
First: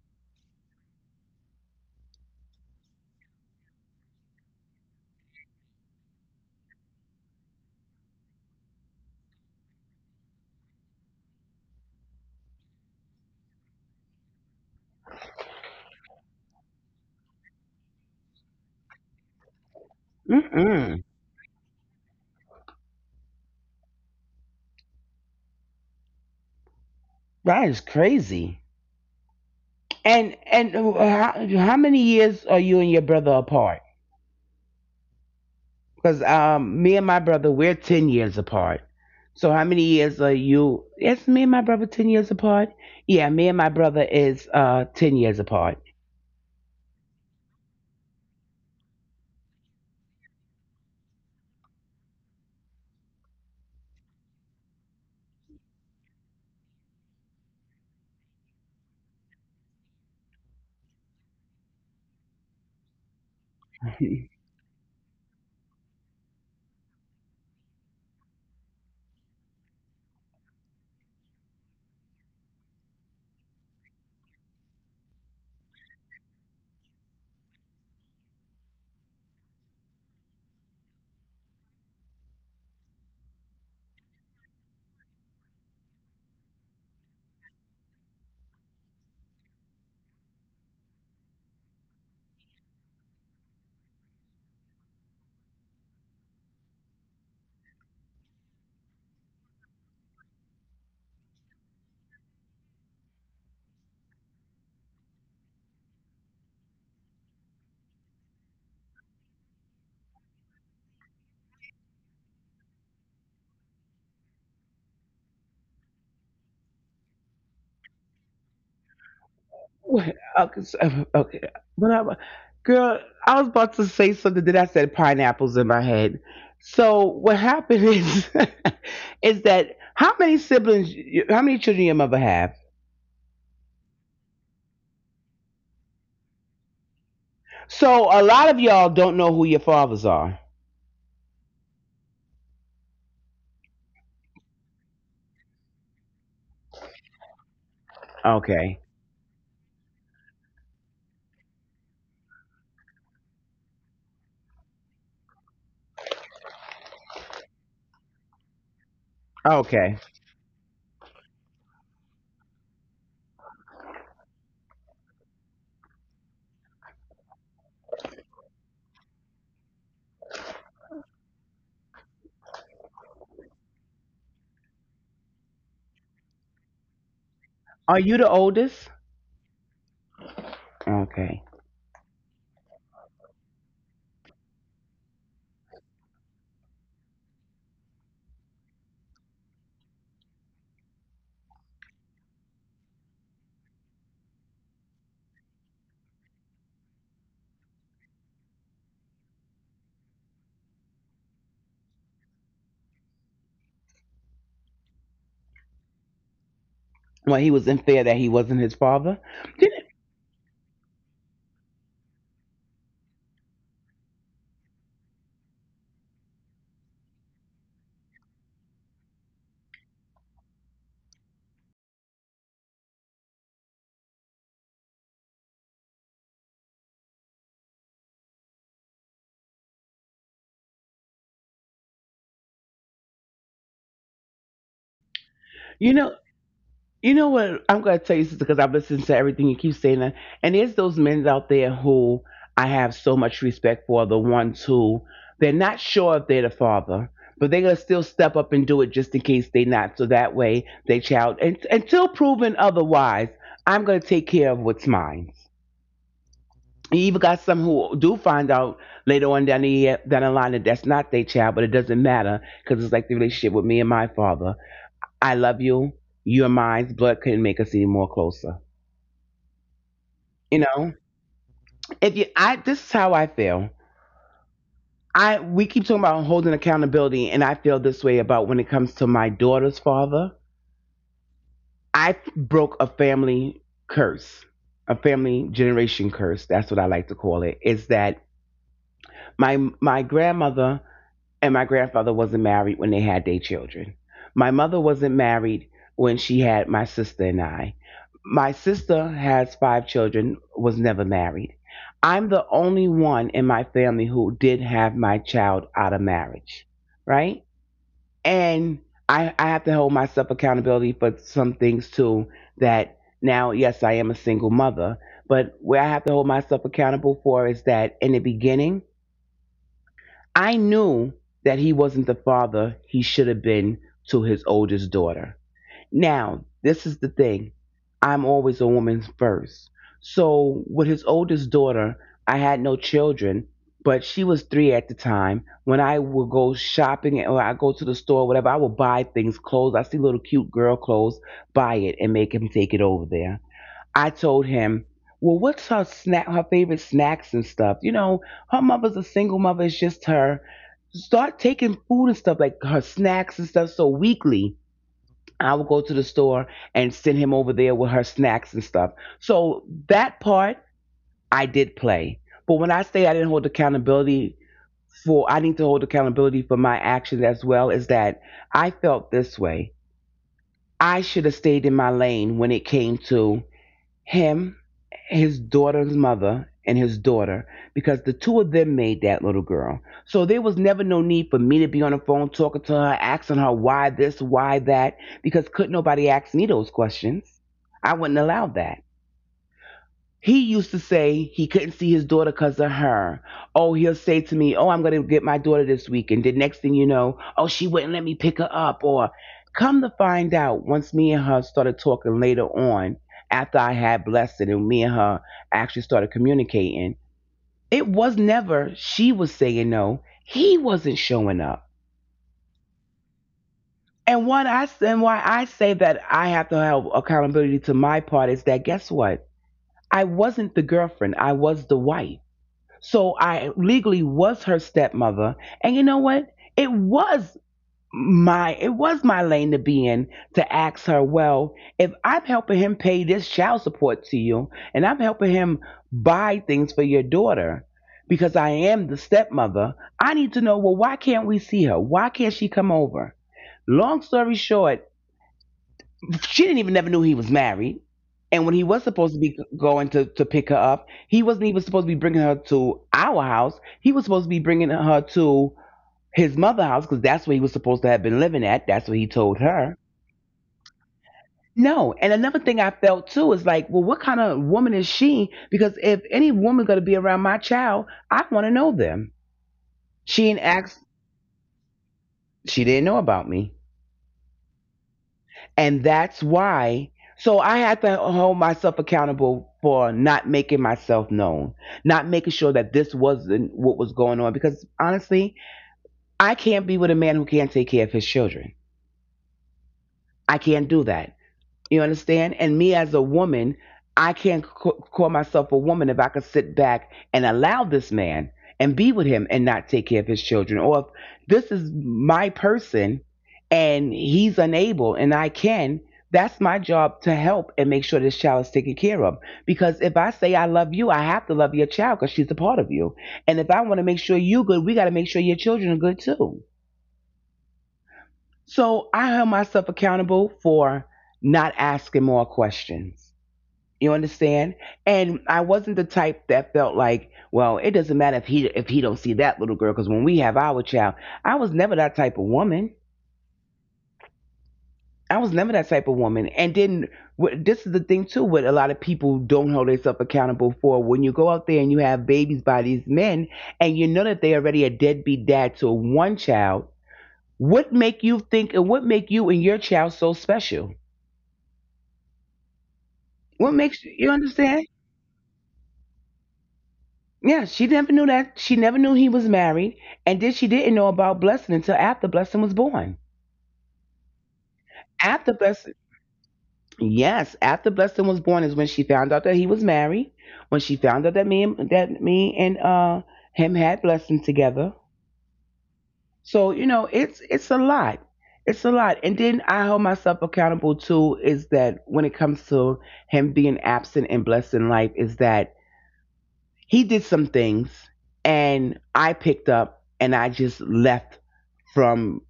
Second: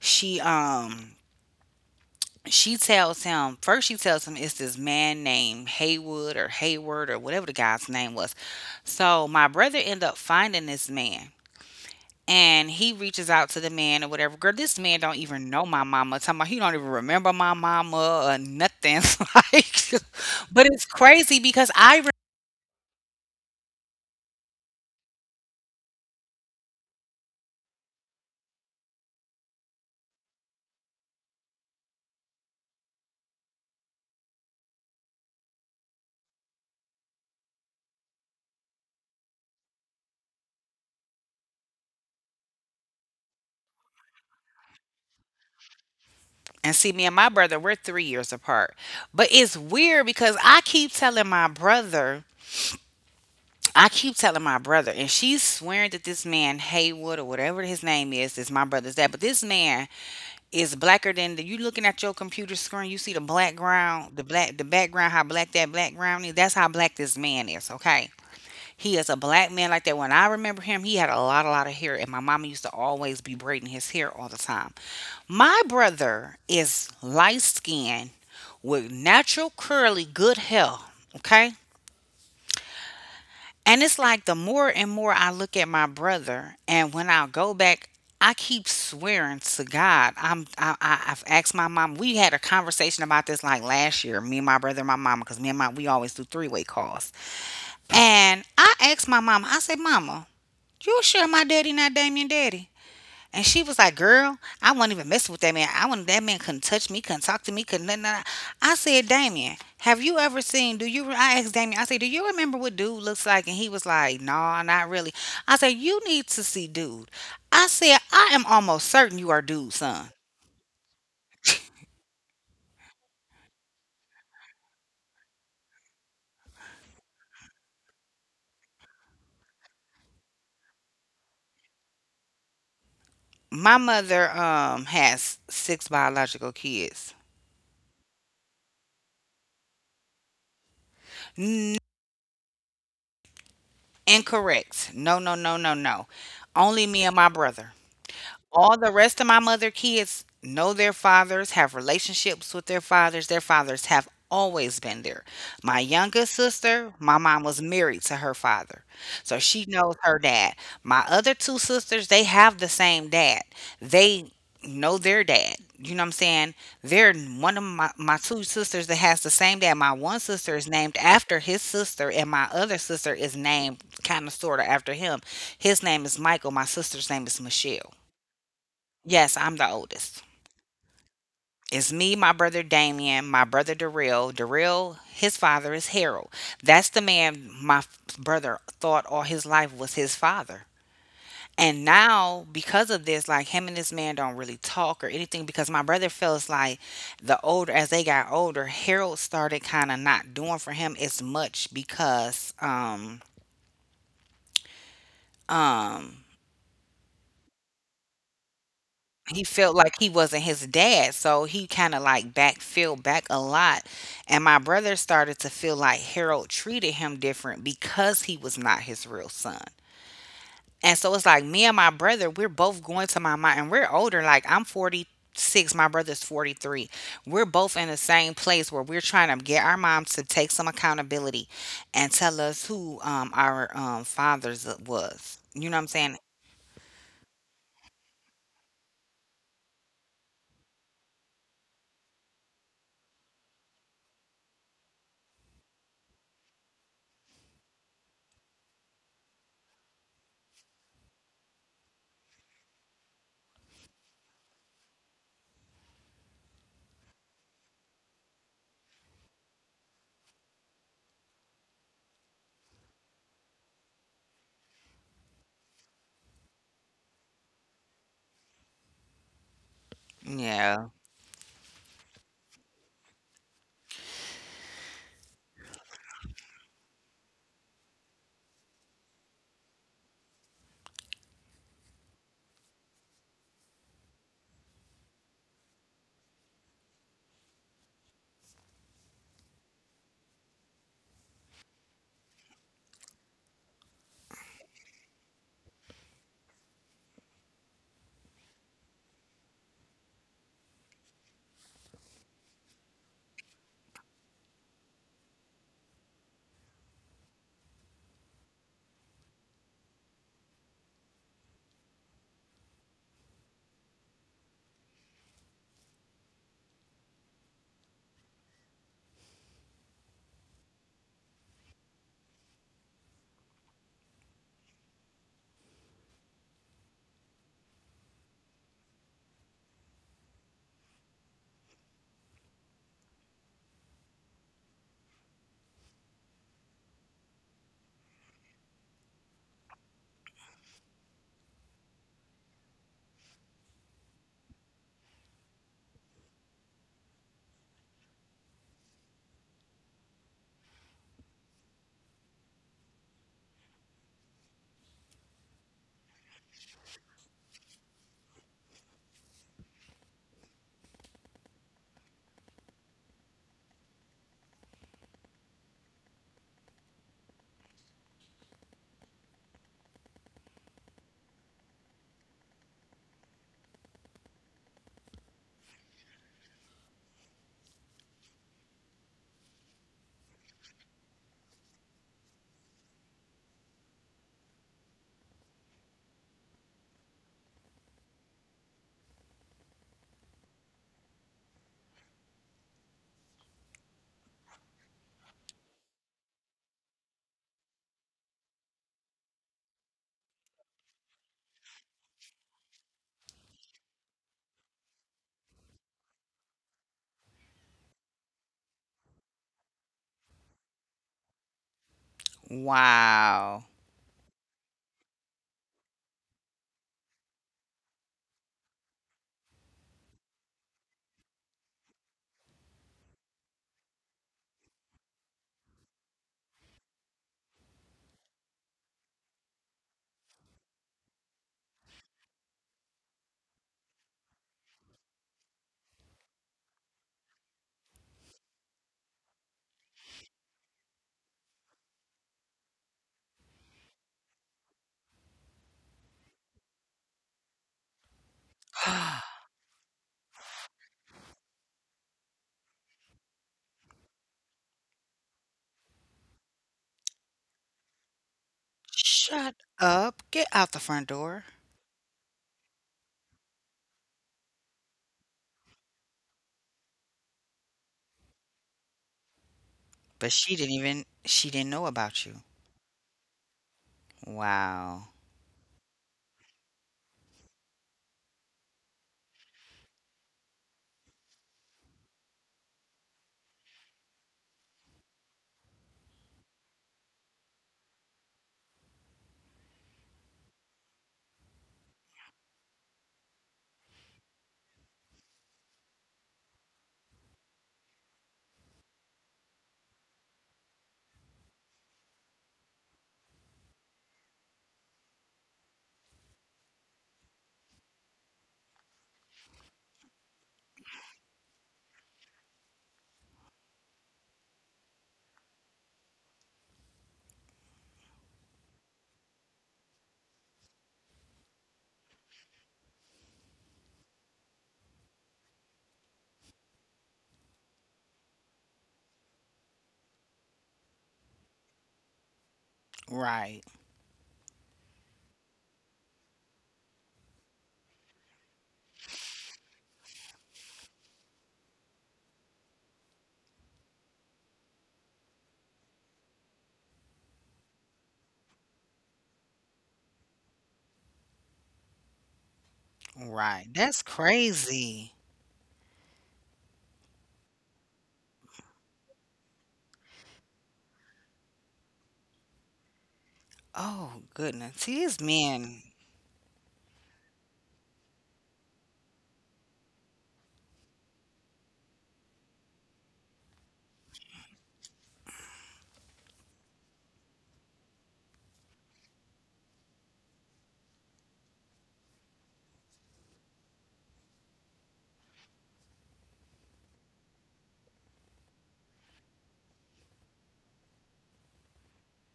Speaker 1: She tells him — first she tells him it's this man named Haywood or Hayward or whatever the guy's name was. So my brother ended up finding this man, and he reaches out to the man or whatever. Girl, this man don't even know my mama. Talking about he don't even remember my mama or nothing. It's like — but it's
Speaker 2: Mm-mm.
Speaker 1: crazy, because
Speaker 2: That is crazy. And how many years are you and your brother apart? Because me and my brother, we're 10 years apart. So how many years are you? Yes, me and my brother 10 years apart. Yeah, me and my brother is 10 years apart.
Speaker 1: and see, me and my brother, we're 3 years apart. But it's weird, because I keep telling my brother — I keep telling my brother, and she's swearing that this man Haywood or whatever his name is my brother's dad. But this man is blacker than — the you looking at your computer screen, you see the black ground, the black the background, how black that black ground is. That's how black this man is, okay? He is a black man like that. When I remember him, he had a lot of hair, and my mama used to always be braiding his hair all the time. My brother is light skinned with natural curly good hair. Okay. And it's like the more and more I look at my brother, and when I go back, I keep swearing to God. I've asked my mom. We had a conversation about this like last year, me and my brother and my mama, because me and my we always do three-way calls. And I asked my mama. I said, "Mama, you sure my daddy not Damien daddy?" And she was like, "Girl, I wasn't even messing with that man. I wanted that man — couldn't touch me, couldn't talk to me, couldn't." Nothing, nothing. I said, "Damien, have you ever seen? Do you?" I asked Damien. I said, "Do you remember what dude looks like?" And he was like, "No, not really." I said, "You need to see dude." I said, "I am almost certain you are dude's son."
Speaker 2: What? Okay. Okay. But I, girl, I was about to say something that I said pineapples in my head. So what happened is, is that how many siblings, how many children your mother have?
Speaker 1: My mother has six biological kids.
Speaker 2: So a lot of y'all don't know who your fathers are.
Speaker 1: N- Incorrect. No, no, no, no, no. Only me and my brother. All
Speaker 2: Okay.
Speaker 1: the rest of my mother kids know their fathers, have relationships with their fathers. Their fathers have always been there. My youngest sister, my mom was married to her father. So she knows
Speaker 2: Okay.
Speaker 1: her dad. My other two sisters, they have the same dad. They know their dad. You know what I'm saying? They're one of my two sisters that has the same dad. My one sister is named after his sister, and my other sister is named kind of sort of after him. His name is Michael. My sister's name is Michelle.
Speaker 2: Are you the oldest?
Speaker 1: Yes, I'm the oldest.
Speaker 2: Okay.
Speaker 1: It's me, my brother Damien, my brother Darrell. Darrell, his father is Harold. That's the man my brother thought all his life was his father. And now, because of this, like him and this man don't really talk or anything because my brother feels like the older, as they got older, Harold started kind of not doing for him as much because, um,
Speaker 2: When he was in fear that he wasn't his father.
Speaker 1: he felt like he wasn't his dad. So he kind of like backfilled back a lot. And my brother started to feel like Harold treated him different because he was not his real son. And so it's like me and my brother, we're both going to my mom and we're older. Like I'm 46, my brother's 43. We're both in the same place where we're trying to get our moms to take some accountability and tell us who our fathers was. You know what I'm
Speaker 2: You know,
Speaker 1: saying?
Speaker 2: you know what? I'm going to tell you, sister, because I've listened to everything you keep saying. That. And there's those men out there who I have so much respect for. The ones who they're not sure if they're the father, but they're going to still step up and do it just in case they're not. So that way, they child, and until proven otherwise, I'm going to take care of what's mine. You even got some who do find out later on down the line that that's not their child, but it doesn't matter because it's like the relationship with me and my father. I love you. You're mine. Blood couldn't make us any more closer. You
Speaker 1: Yeah.
Speaker 2: know, if you, I, this is how I feel. I, we keep talking about holding accountability, and I feel this way about when it comes to my daughter's father. I broke a family curse, a family generation curse. That's what I like to call it. Is that my grandmother and my grandfather wasn't married when they had their children. My mother wasn't married when she had my sister and I. My sister has 5 children, was never married. I'm the only one in my family who did have my child out of marriage, right? And I have to hold myself accountability for some things too. That now, yes, I am a single mother, but where I have to hold myself accountable for is that in the beginning, I knew that he wasn't the father he should have been to his oldest daughter. Now, this is the thing. I'm always a woman first. So, with his oldest daughter, I had no children, but she was 3 at the time. When I would go shopping or I go to the store, whatever, I would buy things, clothes. I see little cute girl clothes, buy it, and make him take it over there. I told him, well, what's her snack, her favorite snacks and stuff? You know, her mother's a single mother. It's just her. Start taking food and stuff like her snacks and stuff. So weekly, I would go to the store and send him over there with her snacks and stuff. So that part I did play. But when I say I didn't hold accountability for, I need to hold accountability for my actions as well. Is that I felt this way. I should have stayed in my lane when it came to him, his daughter's mother, and his daughter because the two of them made that little girl. So there was never no need for me to be on the phone talking to her, asking her why this, why that, because couldn't nobody ask me those questions. I wouldn't allow that. He used to say he couldn't see his daughter because of her. Oh, he'll say to me, oh, I'm going to get my daughter this week. And the next thing you know, oh, she wouldn't let me pick her up. Or come to find out, once me and her started talking later on, after I had blessed it and me and her actually started communicating, it was never. She was saying no, he wasn't showing up.
Speaker 1: Wow.
Speaker 2: And what I and why I say that I have to have accountability to my part is that guess what? I wasn't the girlfriend, I was the wife. So I legally was her stepmother. And you know what? It was it was my lane to be in to ask her, well, if I'm helping him pay this child support to you and I'm helping him buy things for your daughter because I am the stepmother, I need to know, well, why can't we see her? Why can't she come over? Long story short, she didn't even never knew he was married. And when he was supposed to be going to pick her up, he wasn't even supposed to be bringing her to our house. He was supposed to be bringing her to his mother's house because that's where he was supposed to have been living at. That's what he told
Speaker 1: Shut
Speaker 2: her.
Speaker 1: up. Get out the front door.
Speaker 2: No. And another thing I felt too is like, well, what kind of woman is she? Because if any woman going to be around my child, I want to know them. She
Speaker 1: But
Speaker 2: ain't asked,
Speaker 1: she didn't know about you.
Speaker 2: she didn't know about me.
Speaker 1: Wow.
Speaker 2: And that's why. So I had to hold myself accountable for not making myself known, not making sure that this wasn't what was going on. Because honestly, I can't be with a man who can't take care of his children. I can't do that. You understand? And me as a woman, I can't call myself a woman if I could sit back and allow this man and be with him and not take care of his children. Or if this is my person and he's unable and I can, that's my job to help and make sure this child is taken care of. Because if I say I love you, I have to love your child because she's a part of you. And if I want to make sure you're good, we got to make sure your children are good too. So I held myself accountable for not asking more questions you understand? And I wasn't the type that felt like, well, it doesn't matter if he don't see that little girl because when we have our child, I was never that type of woman.
Speaker 1: Right.
Speaker 2: I was never that type of woman. And then this is the thing too, what a lot of people don't hold themselves accountable for. When you go out there and you have babies by these men, and you know that they already a deadbeat dad to one child, what make you and your child so special? What
Speaker 1: Right.
Speaker 2: makes
Speaker 1: That's
Speaker 2: you understand?
Speaker 1: crazy.
Speaker 2: Yeah, she never knew that. She never knew he was married. And then she didn't know about Blessing until after Blessing was born.
Speaker 1: Oh goodness. See this
Speaker 2: After
Speaker 1: man
Speaker 2: Blessing, yes, after Blessing was born is when she found out that he was married. When she found out that me and him had Blessing together. So you know, it's a lot. It's a lot. And then I hold myself accountable too. Is that when it comes to him being absent in Blessing life, is that he did some things and I picked up and I just left from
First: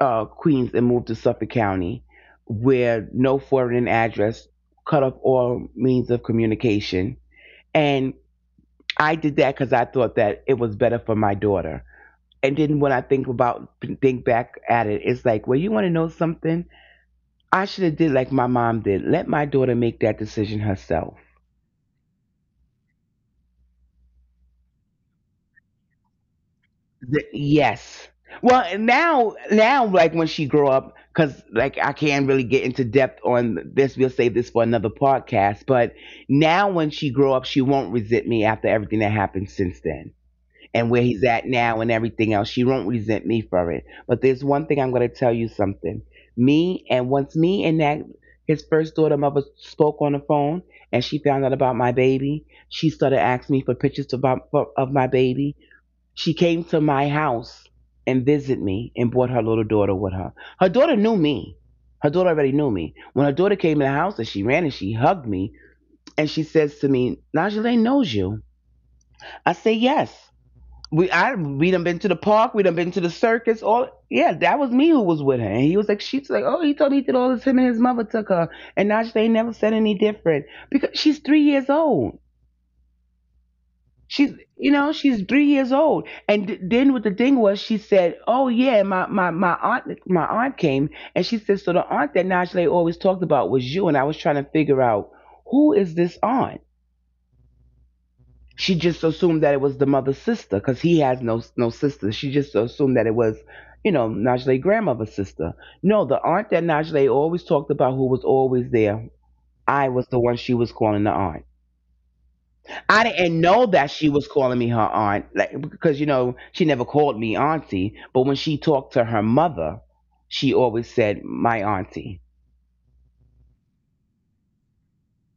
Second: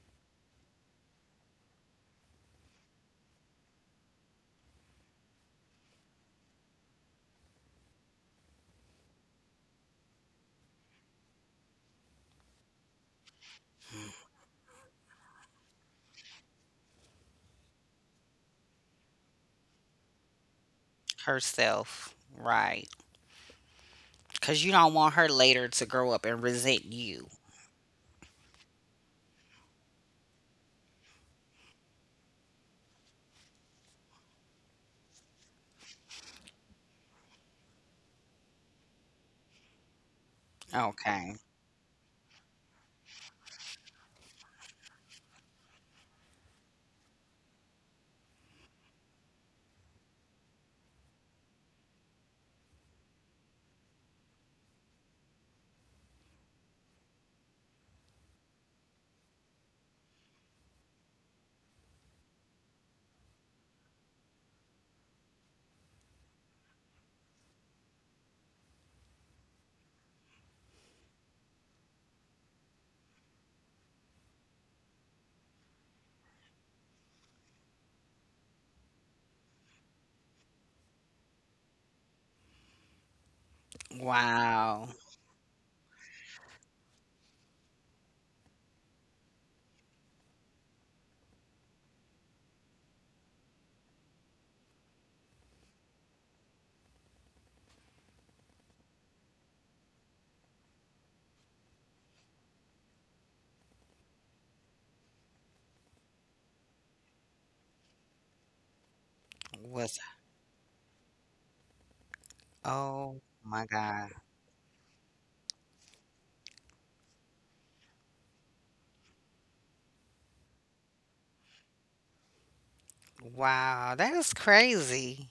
Speaker 2: Queens and moved to Suffolk County, where no forwarding address, cut off all means of communication. And I did that because I thought that it was better for my daughter. And then when I think back at it, it's like, well, you want to know something? I should have did like my mom did. Let my daughter make that decision herself.
Speaker 1: herself. Right. Cause you don't want her later to grow up and resent you.
Speaker 2: Yes. Well, and now, like when she grow up, because like I can't really get into depth on this. We'll save this for another podcast. But now, when she grow up, she won't resent me after everything that happened since then and where he's
Speaker 1: Okay.
Speaker 2: at now and everything else. She won't resent me for it. But there's one thing I'm gonna tell you something. Me and Once me and that his first daughter mother spoke on the phone and she found out about my baby. She started asking me for pictures of my baby. She came to my house and visited me and brought her little daughter with her. Her daughter knew me. Her daughter already knew me. When her daughter came in the house and she ran and she hugged me and she says to me, "Najee knows you." I say, "Yes. We done been to the park, we done been to the circus, all…" Yeah, that was me who was with her. And she's like, "Oh, he told me he did all this, him and his mother took her." And Najee never said any different because she's 3 years old. She's, you know,
Speaker 1: Wow.
Speaker 2: she's 3 years old. And then what the thing was, she said, "Oh yeah, my aunt came," and she said, so the aunt that Najee always talked about was you, and I was trying to figure out who is this aunt. She just assumed that it was the mother's sister, cause he has no sister. She just assumed that it was, you know, Najee grandmother's sister. No, the aunt that Najee always talked about, who was always there, I
Speaker 1: Was
Speaker 2: was the one she was calling the aunt. I
Speaker 1: Oh
Speaker 2: didn't know
Speaker 1: my
Speaker 2: that she
Speaker 1: God.
Speaker 2: was calling me her aunt, like because you know she never called me auntie. But when she talked to her mother, she always said my auntie.
Speaker 1: Wow. That is crazy.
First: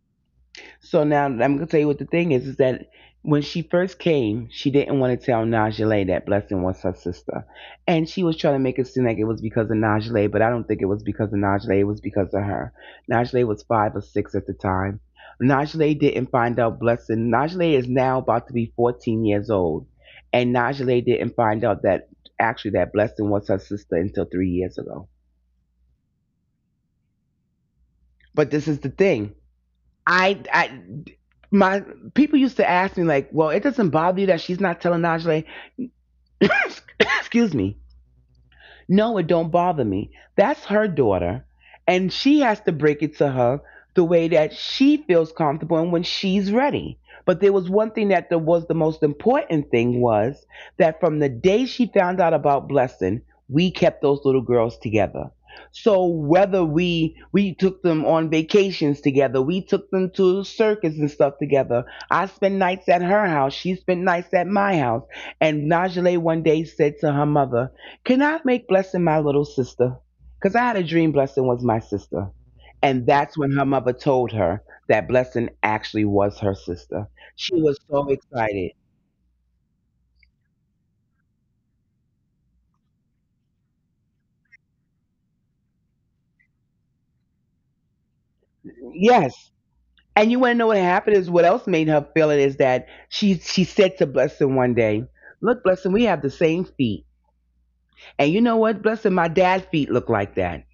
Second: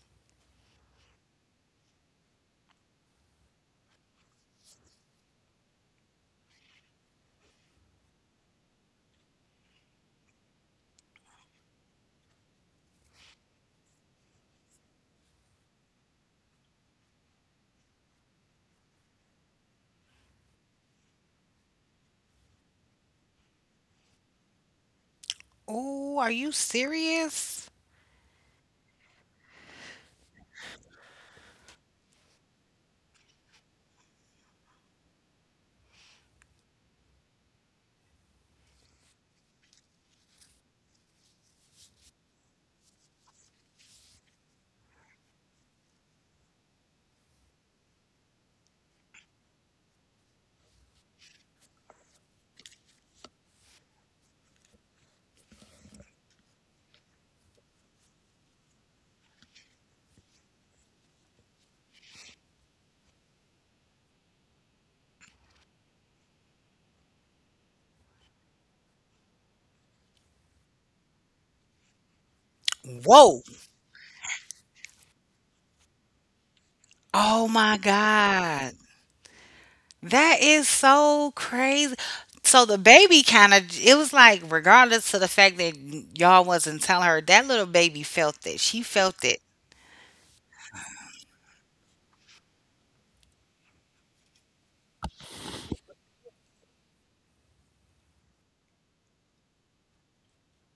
Speaker 2: So now I'm gonna tell you what the thing is that when she first came, she didn't want to tell Najee that Blessing was her sister, and she was trying to make it seem like it was because of Najee, but I don't think it was because of Najee. It was because of her. Najee was five or six at the time. Najee didn't find out Blessing. Najee is now about to be 14 years old, and Najee didn't find out that actually that Blessing was her sister until 3 years ago.
Speaker 1: Oh, are you serious?
Speaker 2: But this is the thing. I, my People used to ask me like, well, it doesn't bother you that she's not telling Najee. Excuse me. No, it don't bother me. That's her daughter, and she has to break it to her the way that she feels comfortable and when she's ready. But there was one thing that was the most important thing was that from the day she found out about Blessing, we kept those little girls together. So whether we took them on vacations together, we took them to the circus and stuff together. I spent nights at her house. She spent nights at my house. And Najee one day said to her mother, "Can I make Blessing my little sister? Because I had a dream Blessing was my sister." And that's
Speaker 1: Whoa.
Speaker 2: when her mother told her that Blessing actually was her sister.
Speaker 1: Oh
Speaker 2: She was
Speaker 1: my
Speaker 2: so excited.
Speaker 1: God. That is so crazy. So the baby kind of it was like regardless of the fact that y'all wasn't telling her, that little baby felt it. She felt it.
Speaker 2: Yes. And you want to know what happened is what else made her feel it is that she said to Blessing one day, "Look, Blessing, we have the same feet. And you know what, Blessing, my dad's feet look like that."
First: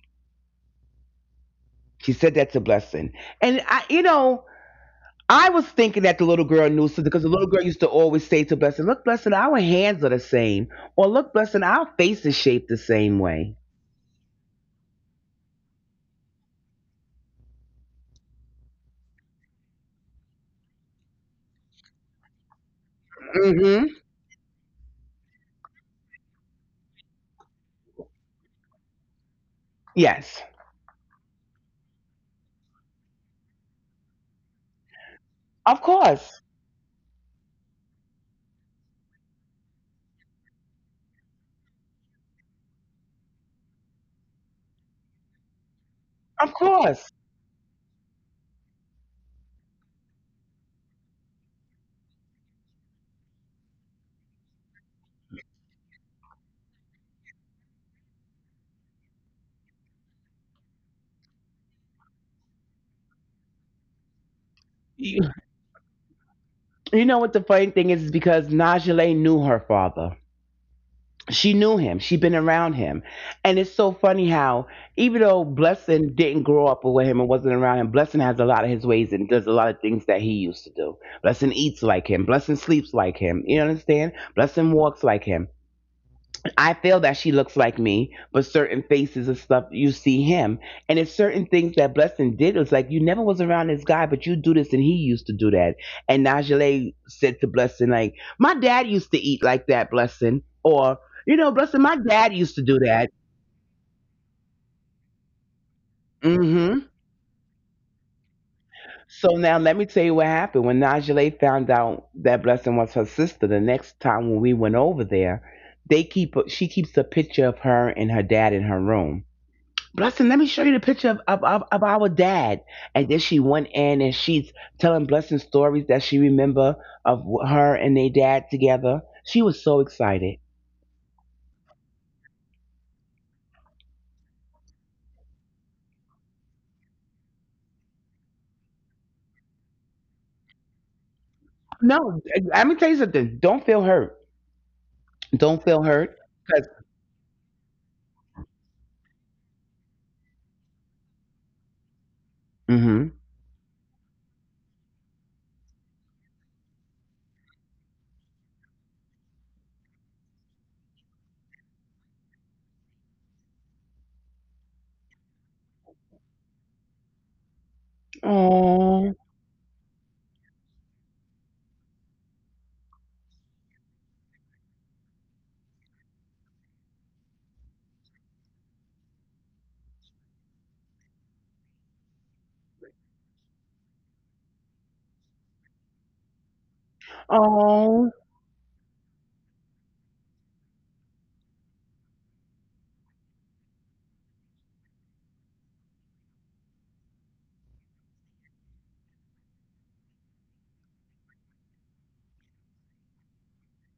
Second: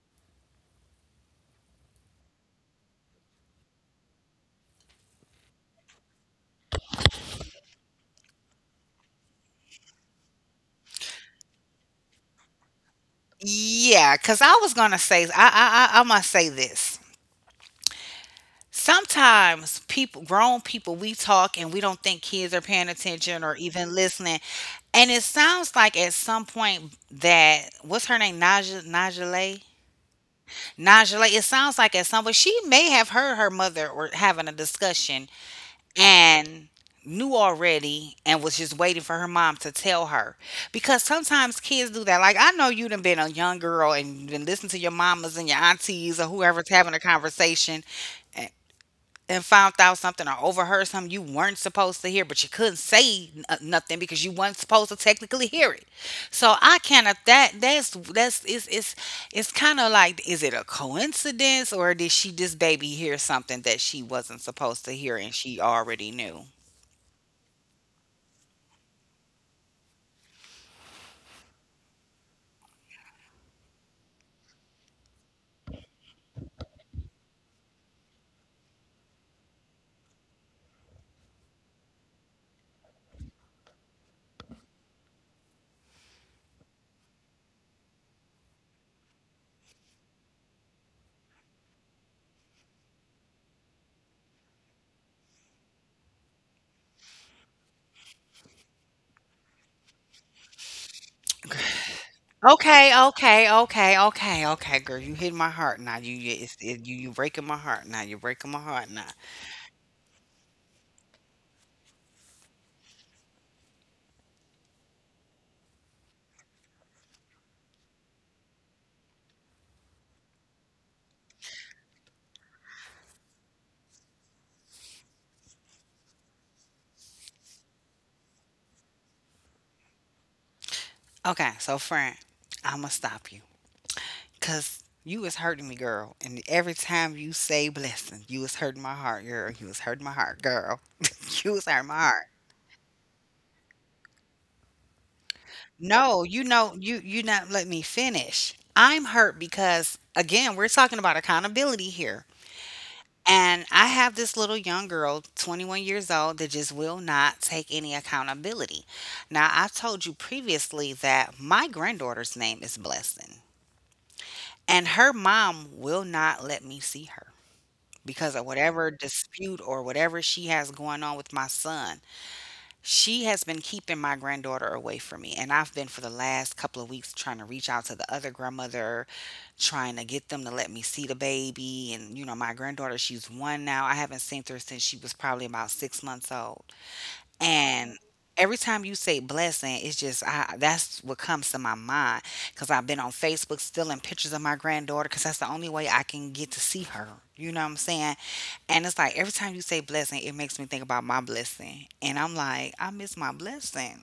Speaker 2: She said that to Blessing. And I, you know, I was thinking that the little girl knew something because the little girl used to always say to Blessing, "Look, Blessing, our hands are the same," or "Look, Blessing, our face is shaped the same way."
Speaker 1: Yeah, cause I was gonna say I must say this. Sometimes people, grown people, we talk and we don't think kids are paying attention or even
Speaker 2: Hmm.
Speaker 1: listening. And it sounds like at some point that what's her name, Najale,
Speaker 2: Yes,
Speaker 1: Najale. It sounds like at some point she may have heard her mother or having a discussion
Speaker 2: of course,
Speaker 1: and knew already and was just waiting for her mom to tell her because sometimes kids do that. Like, I know you done been a young girl, and you been listening to your mamas and your aunties or
Speaker 2: of
Speaker 1: whoever's having a
Speaker 2: course.
Speaker 1: conversation, and found out something or overheard something you weren't supposed to hear, but you couldn't say nothing because you weren't supposed to technically hear it. So I kind of that's, it's kind of like, is it a coincidence or did she this baby hear something that she wasn't supposed to hear,
Speaker 2: You,
Speaker 1: and she already knew?
Speaker 2: you know what the funny thing is? Is because Najee knew her father. She knew him, she'd been around him, and it's so funny how even though Blessing didn't grow up with him and wasn't around him, Blessing has a lot of his ways and does a lot of things that he used to do. Blessing eats like him, Blessing sleeps like him, you understand, Blessing walks like him. I feel that she looks like me, but certain faces and stuff you see him. And it's certain things that Blessing did. It was like you never was around this guy, but you do this and he used to do that. And Najee said to Blessing, like, "My dad used to eat like that, Blessing." Or, "You know, Blessing, my dad used to do
Speaker 1: Okay,
Speaker 2: that."
Speaker 1: okay, okay, okay, okay, girl. You hit my heart now.
Speaker 2: Mm-hmm.
Speaker 1: You breaking my heart now. You're breaking my heart now.
Speaker 2: So now let me tell you what happened. When Najee found out that Blessing was her sister, the next time when we went over there, they keep she keeps a picture of her and her dad in her room. "Blessing, let me show you the picture of, of our dad." And then she went in and she's telling Blessing stories that she remember of her and their dad together. She was so excited.
Speaker 1: Okay, so friend, I'ma stop you, cause you was hurting me, girl. And every time you say blessing, you was hurting my heart, girl. You was hurting my heart, girl. you was hurting my
Speaker 2: No,
Speaker 1: heart.
Speaker 2: let me tell you something. Don't feel hurt. Don't feel hurt.
Speaker 1: No, you
Speaker 2: Because
Speaker 1: know, you not, let me finish. I'm hurt because again, we're talking about accountability here.
Speaker 2: hmm
Speaker 1: And I have this little young girl, 21 years old, that just will not take any accountability. Now, I've told you previously that my granddaughter's name is Blessing, and her mom will not let me see her because of whatever
Speaker 2: Oh,
Speaker 1: dispute or whatever she has going on with my son. She has been keeping my granddaughter away from me, and I've been for the last couple of weeks trying to reach out to the other grandmother, trying to get them to let me see the baby. And you know, my granddaughter, she's one now. I haven't seen her since she was probably about 6 months old. And
Speaker 2: oh,
Speaker 1: every time you say blessing, it's just I that's what comes to my mind, because I've been on Facebook stealing pictures of my granddaughter because that's the only way I can get to see her. You know what I'm saying? And it's like every time you say blessing, it makes me think about my blessing. And I'm like, I miss my blessing.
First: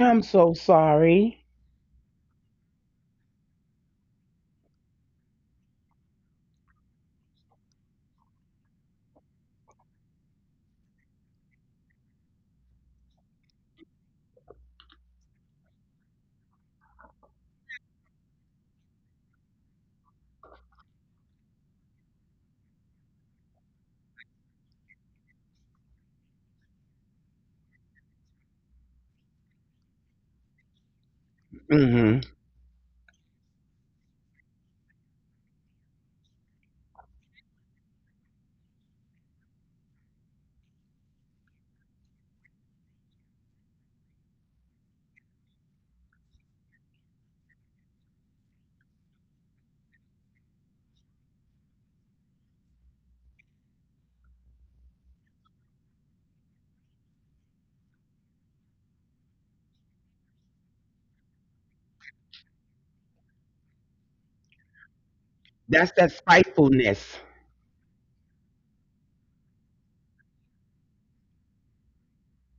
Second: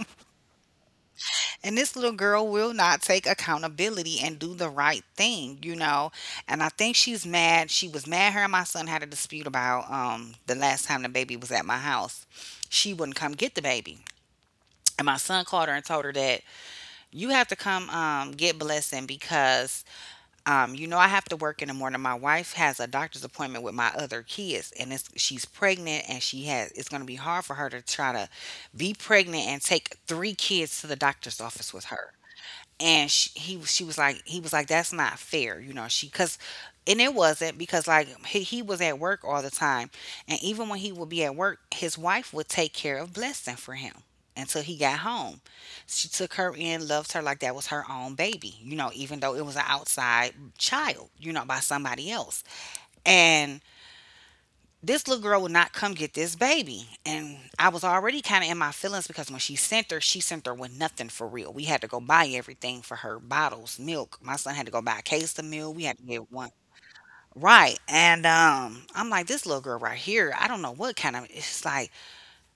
Speaker 2: I'm so sorry.
Speaker 1: And this little girl will not take accountability and do the right thing. And I think she's mad. She was mad. Her and my son had a dispute about the last time the baby was at my house. She wouldn't come get the baby. And my son called her and told her that you have to come get blessing because I have to work in the morning. My wife has a doctor's appointment with my other kids, and she's pregnant, and she has it's going to be hard for her to try to be pregnant and take three kids to the doctor's office
Speaker 2: Mm
Speaker 1: with her.
Speaker 2: hmm
Speaker 1: And he she was like he was like, that's not fair, she because. And it wasn't because like he was at work all the time. And even when he would be at work, his wife would take care of blessing for him until he got home. She took her in, loved her like that was her own baby, even though it was an outside child, by somebody else. And this little girl would not come get this baby. And I was already kind of in my feelings because when she sent her with nothing for real. We had to go buy everything for her bottles, milk. My son had to go buy a case of milk. We
Speaker 2: That's
Speaker 1: had to
Speaker 2: that
Speaker 1: get one.
Speaker 2: spitefulness.
Speaker 1: Right. And I'm like, this little girl right here, I don't know what kind of, it's like,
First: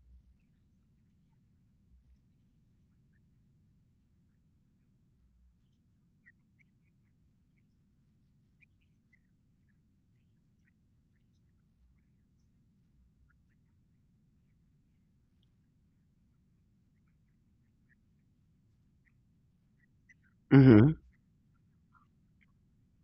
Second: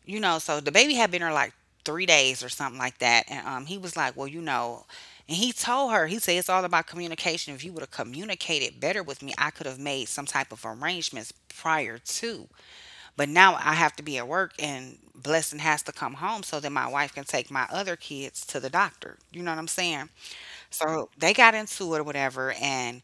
Speaker 1: so the baby had been here like 3 days or something like that. And he was like, well, and he told her, he said, it's all about communication. If you would have communicated better with me, I could have made some type of arrangements prior to. But now I have to be at work and Blessing has to come home so that my wife can take my other kids to the doctor. You know what I'm saying?
Speaker 2: mm hmm
Speaker 1: So they got into it or whatever, and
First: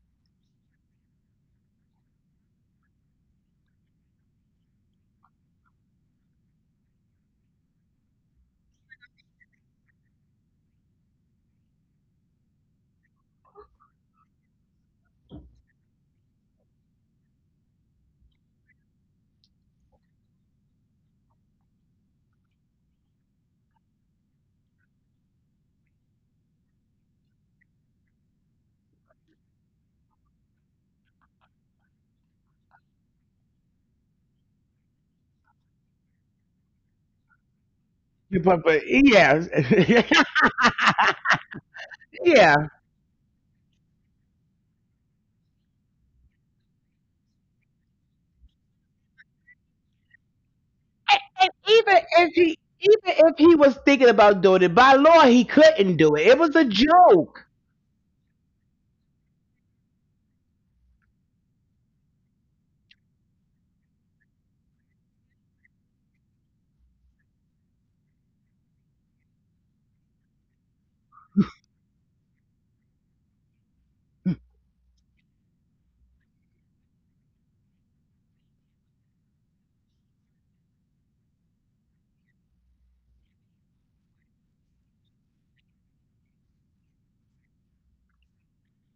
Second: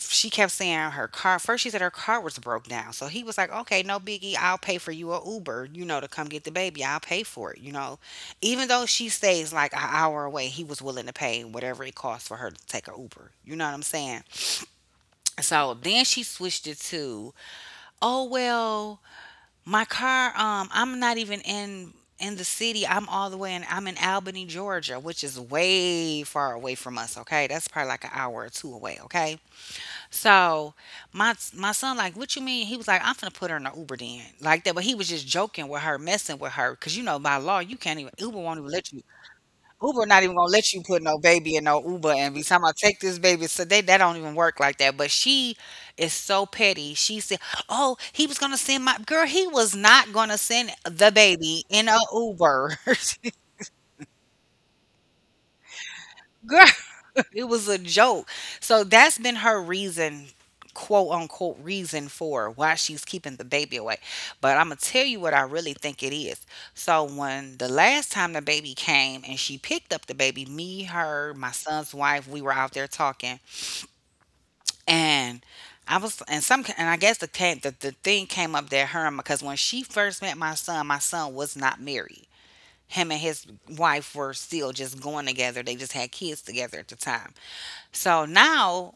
Speaker 1: she kept saying her car first she said her car was broke down. So he was like, okay, no biggie, I'll pay for you a Uber, to come get the baby. I'll pay for it. Even though she stays like an hour away, he was willing to pay whatever it costs for her to take a Uber. You know what I'm saying? So then she switched it to, oh well, my car, I'm not even in the city. I'm all the way in Albany, Georgia, which is way far away from us, okay? That's probably like an hour or two away, okay? So my son like, what you mean? He was like, I'm gonna put her in the Uber then. Like that, but he was just joking with her, messing with her. Cause by law, you can't even Uber won't
Speaker 2: But,
Speaker 1: even
Speaker 2: but
Speaker 1: let you
Speaker 2: yeah,
Speaker 1: Uber not even gonna let you put no baby in no Uber and be
Speaker 2: yeah.
Speaker 1: talking about take this baby. So they that don't even work like that. But she is so petty. She said, "Oh, he was gonna send my girl. He was not gonna send the
Speaker 2: And
Speaker 1: baby in
Speaker 2: even
Speaker 1: a
Speaker 2: if he
Speaker 1: Uber,
Speaker 2: was thinking about doing it, by law he couldn't do it. It was a
Speaker 1: girl. It
Speaker 2: joke.
Speaker 1: was a joke. So that's been her reason, quote unquote, reason for why she's keeping the baby away. But I'm going to tell you what I really think it is. So when the last time the baby came and she picked up the baby, me, her, my son's wife, we were out there talking. And I was, and some, and I guess the thing came up because when she first met my son was not married. Him and his wife were still just going together. They just had kids together at the time. So now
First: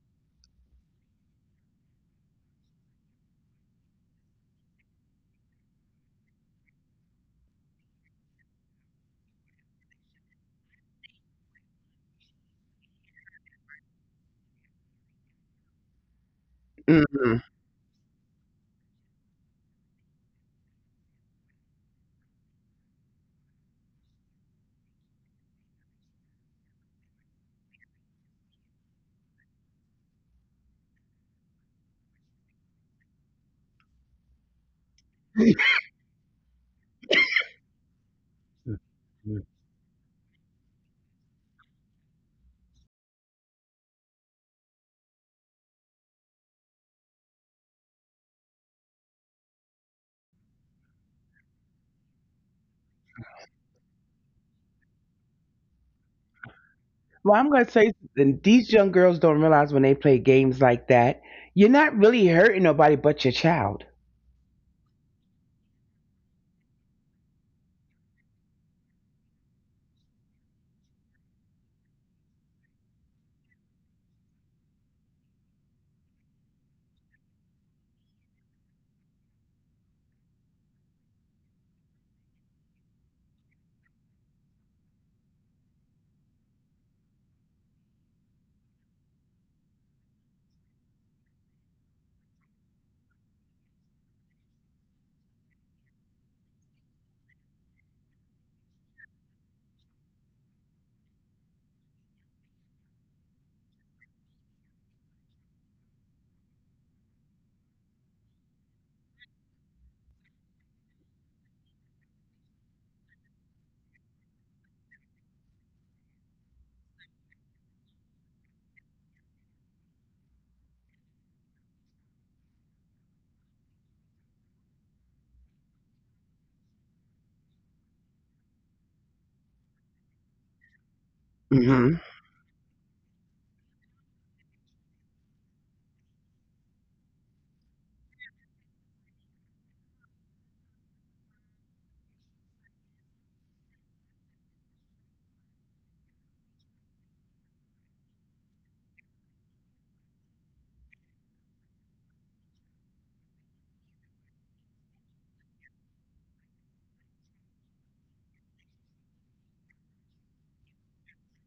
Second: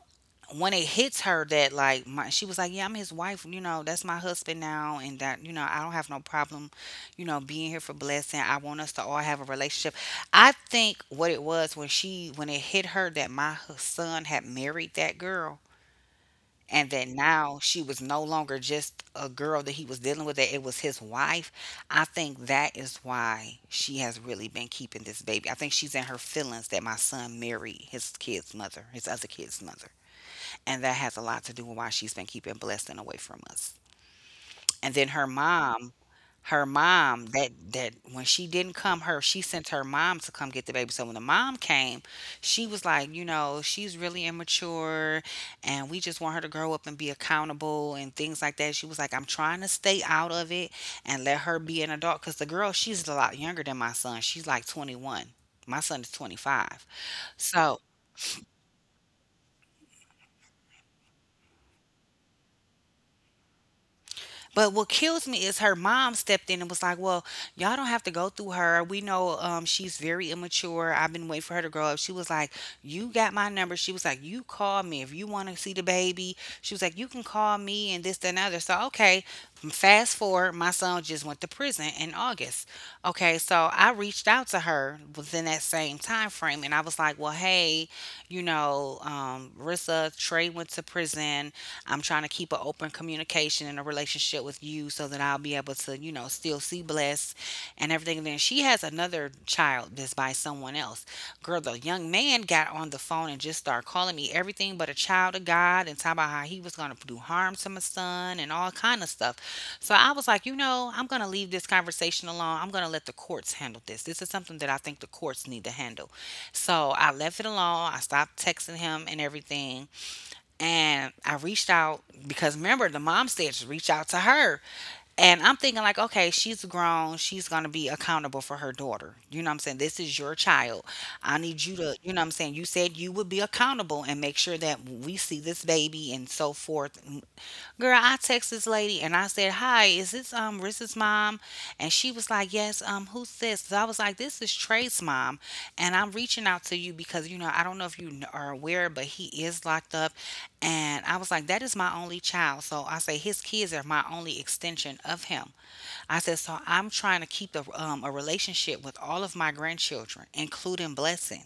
Speaker 1: when it hits her that like my she was like, yeah, I'm his wife, you know, that's my husband now, and that, I don't have no problem, being here for Blessing. I want us to all have a relationship. I think what it was, when she, when it hit her that my son had married that girl, and that
Speaker 2: Mm.
Speaker 1: now she was no longer just a girl that he was dealing with, that it was his wife. I think that is why she has really been keeping this baby. I think she's in her feelings that my son married his kid's mother, his other kid's mother, and that has a lot to do with why she's been keeping Blessing away from us. And then her mom that when she didn't come, her she sent her mom to come get the baby. So when the mom came, she was like, you know, she's really immature, and we just want her to grow up and be accountable and things like that. She was like, I'm trying to stay out of it and let her be an adult because the girl, she's a lot younger than my son. She's like 21. My son is 25.
Speaker 2: Well, I'm gonna
Speaker 1: So
Speaker 2: say something. These young girls don't realize when they play games like that, you're not really hurting nobody but your child.
Speaker 1: but what kills me is her mom stepped in and was like, "Well, y'all don't have to go through her. We know, she's very immature. I've been waiting for her to grow up." She was like, "You got my number." She was like, "You call me if you want to see the baby." She was like, "You can call me, and this that, and the other." So okay, fast forward, my son just went to prison in August. Okay, so I reached out to her within that same time frame, and I was like, "Well, hey, Rissa Trey went to prison. I'm trying to keep an open communication and a relationship with you so that I'll be able to, you know, still see Bless and everything." And then she has another child that's by someone else. Girl, the young man got on the phone and just started calling me everything but a child of God, and talking about how he was going to do harm to my son and all kind of stuff. So I was like, you know, I'm going to leave this conversation alone. I'm going to let the courts handle this. This is something that I think the courts need to handle. So I left it alone. I stopped texting him and everything, and I reached out because, remember, the mom said to reach out to her. And I'm thinking like, okay, she's grown. She's gonna be accountable for her daughter. You know what I'm saying? This is your child. I need you
Speaker 2: Hmm
Speaker 1: to, you know what I'm saying? You said you would be accountable and make sure that we see this baby and so forth. Girl, I text this lady and I said, "Hi, is this Riz's mom?" And she was like, "Yes, who's this?" So I was like, "This is Trey's mom. And I'm reaching out to you because, you know, I don't know if you are aware, but he is locked up." And I was like, "That is my only child." So I say his kids are my only extension of him. I said, "So I'm trying to keep a relationship with all of my grandchildren, including Blessing."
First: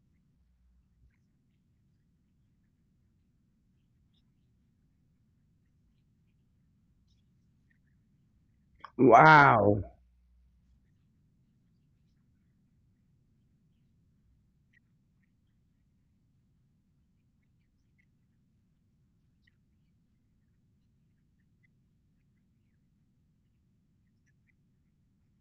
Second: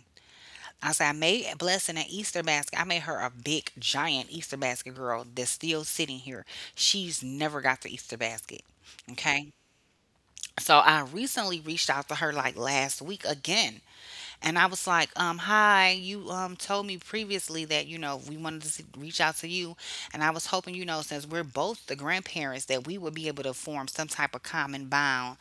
Speaker 1: I said, "I made a Blessing an Easter basket. I made her a big, giant Easter basket, girl, that's still sitting here. She's never got the Easter basket." Okay.
Speaker 2: Wow.
Speaker 1: So I recently reached out to her like last week again. And I was like, Hi, you told me previously that, you know, we wanted to reach out to you. And I was hoping, you know, since we're both the grandparents, that we would be able to form some type of common bond,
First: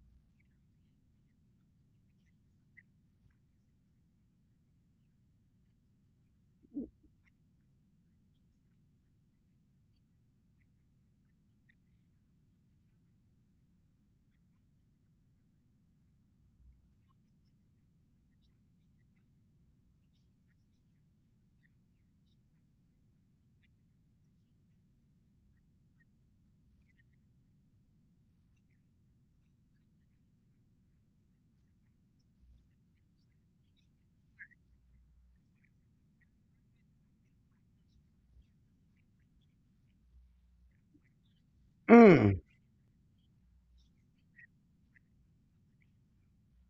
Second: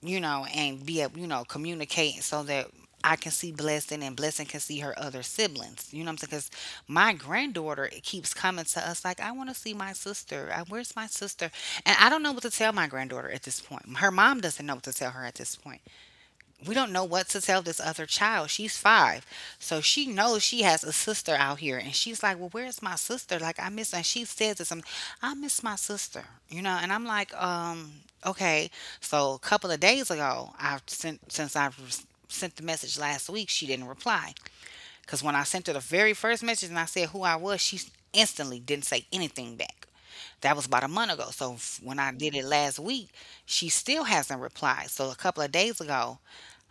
Speaker 1: you know, and be able, you know, communicate so that I can see Blessing and Blessing can see her other siblings." You know what I'm saying? Because my granddaughter keeps coming to us like, "I want to see my sister. I, where's my sister?" And I don't know what to tell my granddaughter at this point. Her mom doesn't know what to tell her at this point. We don't know what to tell this other child. She's five. So she knows she has a sister out here. And she's like, "Well, where's my sister? Like, I miss," and she says this, and "I miss my sister, you know?" And I'm like, okay. So a couple of days ago, I've sent, since I've sent the message last week, she didn't reply. Because when I sent her the very first message and I said who I was, she instantly didn't say anything back. That was about a month ago. So when I did
Speaker 2: Mm.
Speaker 1: it last week, she still hasn't replied. So a couple of days ago,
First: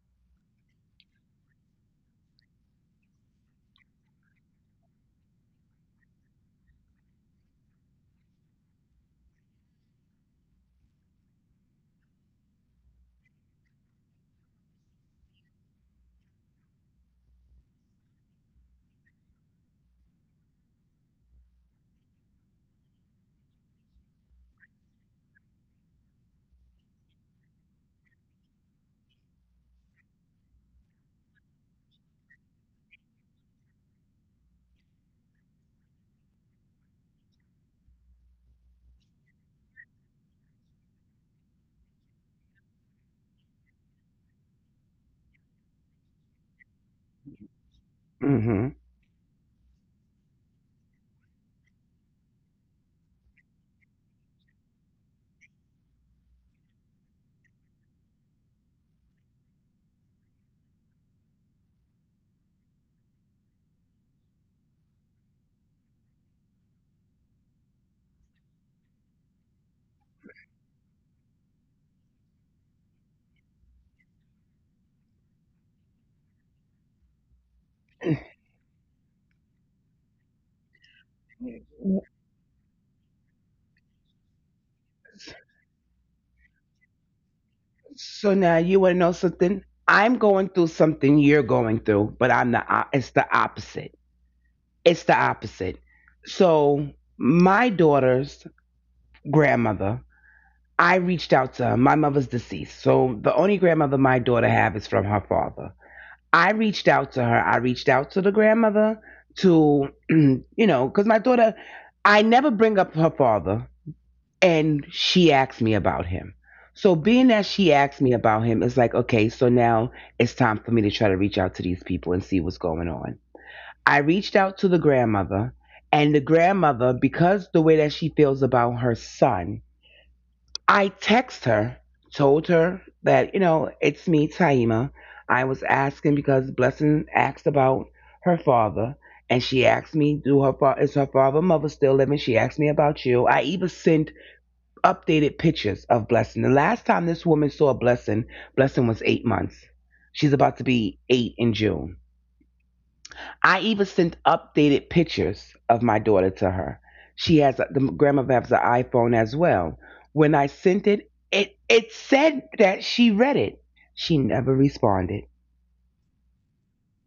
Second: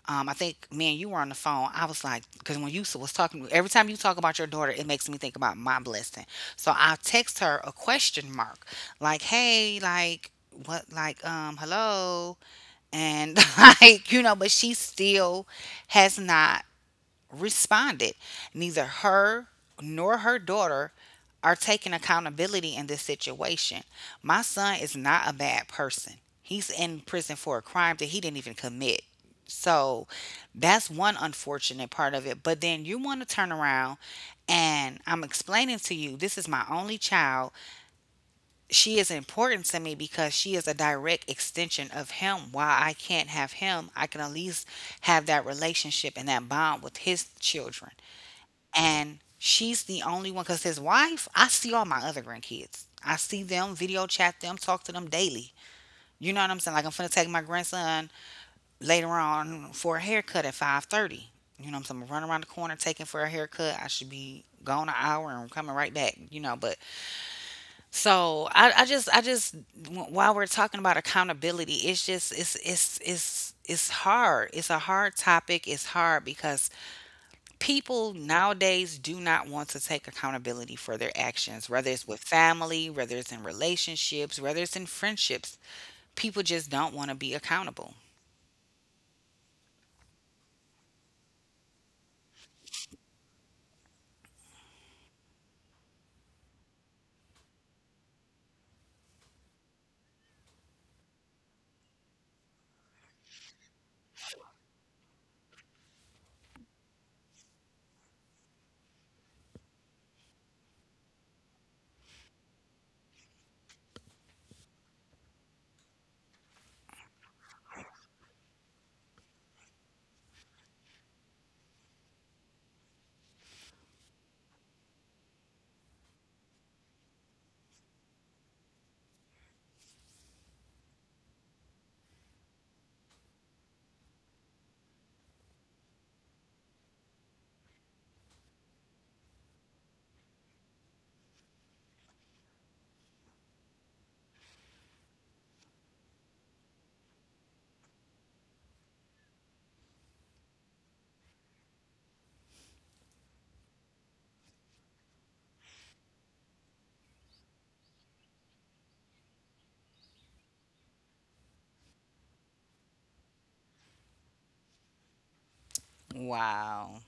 Speaker 1: I think, man, you were on the phone. I was like, because when you was talking, every time you talk about your daughter, it makes me think about my Blessing. So I text her a question mark, like, hey, like, what, like, hello, and like, you know, but she still has not responded. Neither her nor her daughter are taking accountability in this situation. My son is not a bad person. He's in prison for a crime that he didn't even commit. So that's one unfortunate part of it. But then you want to turn around, and I'm explaining to you this is my only child. She is important to me because she is a direct extension of him. While I can't have him, I can at least have that relationship and that bond with his children.
Speaker 2: hmm
Speaker 1: And she's the only one, because his wife, I see all my other grandkids. I see them, video chat them, talk to them daily. You know what I'm saying? Like, I'm gonna take my grandson later on for a haircut at 5:30. You know what I'm saying? I'm gonna run around the corner, taking for a haircut. I should be gone an hour and I'm coming right back, you know, but so I just while we're talking about accountability, it's just it's hard. It's a hard topic. It's hard because people nowadays do not want to take accountability for their actions, whether it's with family, whether it's in relationships, whether it's in friendships. People just don't want to be accountable.
Speaker 2: So now you want to know something? I'm going through something you're going through, but it's the opposite. It's the opposite. So my daughter's grandmother. I reached out to her. My mother's deceased. So the only grandmother my daughter have is from her father. I reached out to her. I reached out to the grandmother to, you know, because my daughter, I never bring up her father. And she asked me about him. So being that she asked me about him, it's like, okay, so now it's time for me to try to reach out to these people and see what's going on. I reached out to the grandmother. And the grandmother, because the way that she feels about her son, I text her, told her that, you know, it's me, Taima. I was asking because Blessing asked about her father, and she asked me, "Do is her father and mother still living?" She asked me about you. I even sent updated pictures of Blessing. The last time this woman saw Blessing, Blessing was 8 months. She's about to be eight in June. I even sent updated pictures of my daughter to her. She has a, the grandmother has an iPhone as well. When I sent it, it said that she read it. She never responded.
Speaker 1: Wow.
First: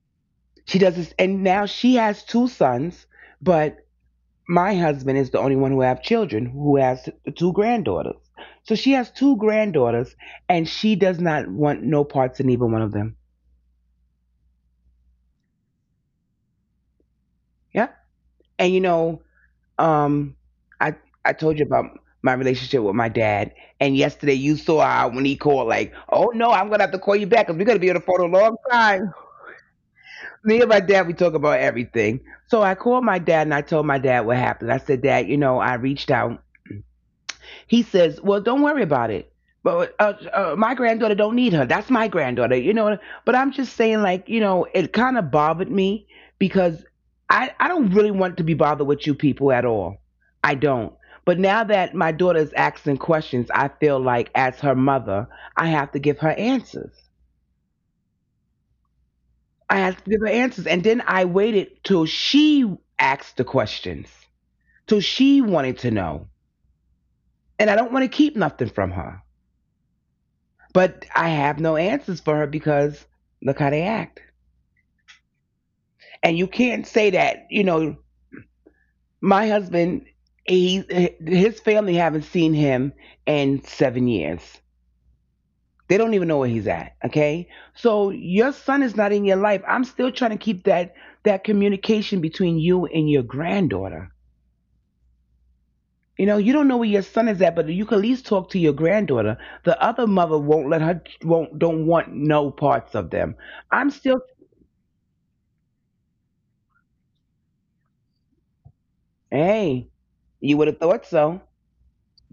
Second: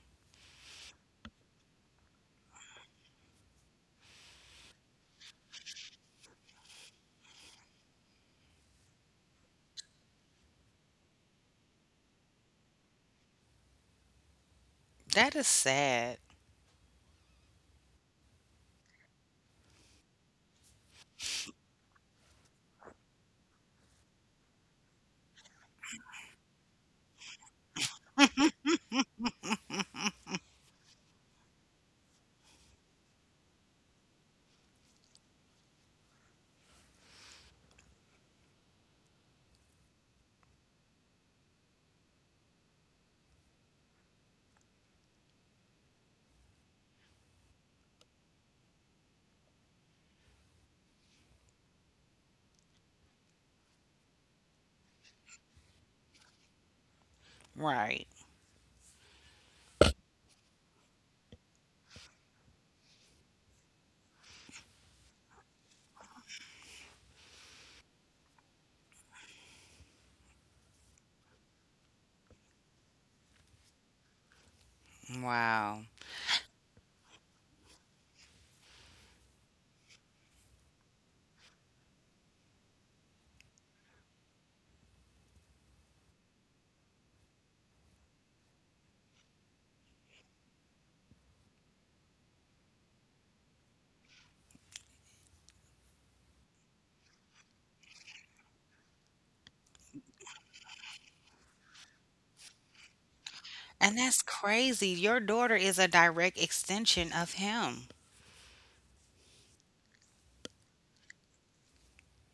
Speaker 2: She does this, and now she has two sons, but my husband is the only one who have children who has two granddaughters. So she has two granddaughters, and she does not want no parts in either one of them.
Speaker 1: That is sad.
Speaker 2: Yeah, and you know Um, I I told you about my relationship with my dad, and yesterday you saw how when he called, like, oh no, I'm gonna have to call you back because we're gonna be on the phone a long time. Me and my dad, we talk about everything. So I called my dad and I told my dad what happened. I said, Dad, you know, I reached out he says, "Well, don't worry about it." But my granddaughter don't need her. That's my granddaughter, you know. But I'm just saying, like, you know, it kind of bothered me because I don't really want to be bothered with you people at all. I don't. But now that my daughter's asking questions, I feel like as her mother, I have to give her answers.
Speaker 1: Right.
Speaker 2: I have to give her answers, and then I waited till she asked the questions, till she wanted to know, and I don't want to keep nothing from her. But I have no answers for her because look how they act.
Speaker 1: Wow.
Speaker 2: And you can't say that, you know, my husband, he, his family haven't seen him in 7 years. They don't even know where he's at. Okay. So your son is not in your life. I'm still trying to keep that communication between you and your granddaughter. You know, you don't know where your son is at, but you can at least talk to your granddaughter. The other mother won't let her, won't, don't want no parts of them. I'm
Speaker 1: And that's
Speaker 2: still,
Speaker 1: crazy. Your daughter is a direct extension of him.
Speaker 2: hey, you would have thought so.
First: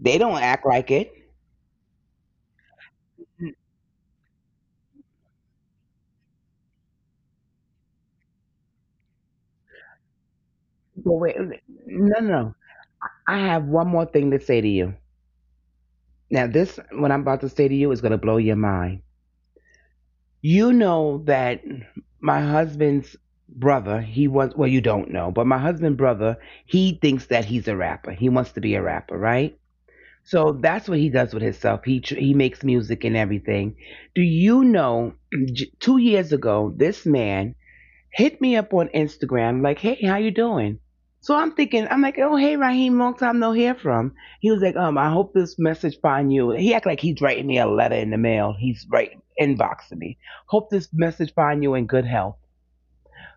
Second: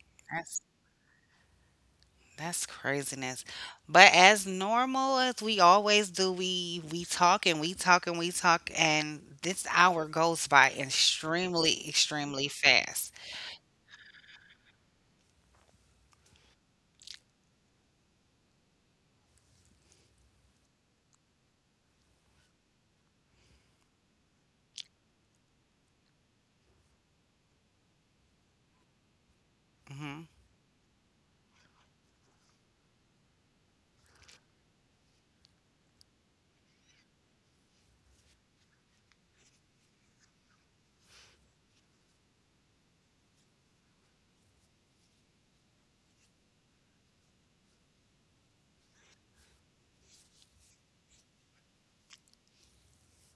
Speaker 2: They don't act like it.
Speaker 1: That's craziness.
Speaker 2: N-
Speaker 1: But as normal as we always do, we talk and we talk and we talk, and this hour goes by
Speaker 2: But wait,
Speaker 1: extremely,
Speaker 2: no, no,
Speaker 1: extremely
Speaker 2: no.
Speaker 1: fast.
Speaker 2: I have one more thing to say to you. Now, this, what I'm about to say to you, is going to blow your mind. You know that my husband's brother, he was, well, you don't know, but my husband's brother, he thinks that he's a rapper. He wants to be a rapper, right?
Speaker 1: Hmm.
Speaker 2: So that's what he does with himself. He makes music and everything. Do you know? 2 years ago, this man hit me up on Instagram, like, hey, how you doing? So I'm thinking, I'm like, oh, hey, Raheem, long time no hear from. He was like, I hope this message find you. He act like he's writing me a letter in the mail. He's writing, inboxing me. Hope this message find you in good health.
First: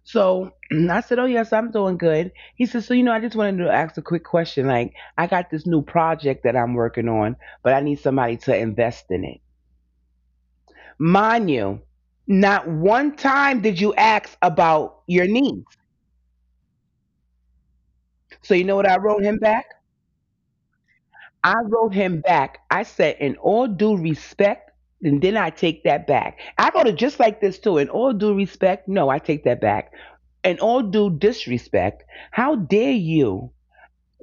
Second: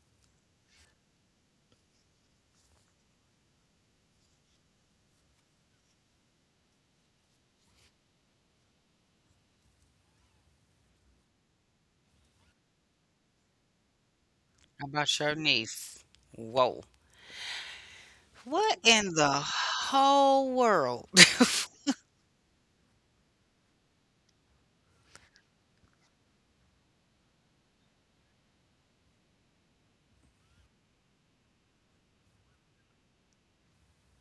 Speaker 2: So I said, oh, yes, I'm doing good. He said, so, you know, I just wanted to ask a quick question. Like, I got this new project that I'm working on, but I need somebody to invest in it. Mind you, not one time did you ask about
Speaker 1: About
Speaker 2: your
Speaker 1: your
Speaker 2: niece.
Speaker 1: niece. Whoa.
Speaker 2: So you know
Speaker 1: What
Speaker 2: what I
Speaker 1: in
Speaker 2: wrote
Speaker 1: the
Speaker 2: him back?
Speaker 1: whole world?
Speaker 2: I wrote him back. I said, in all due respect, and then I take that back. I wrote it just like this too. In all due respect, no, I take that back. In all due disrespect, how dare you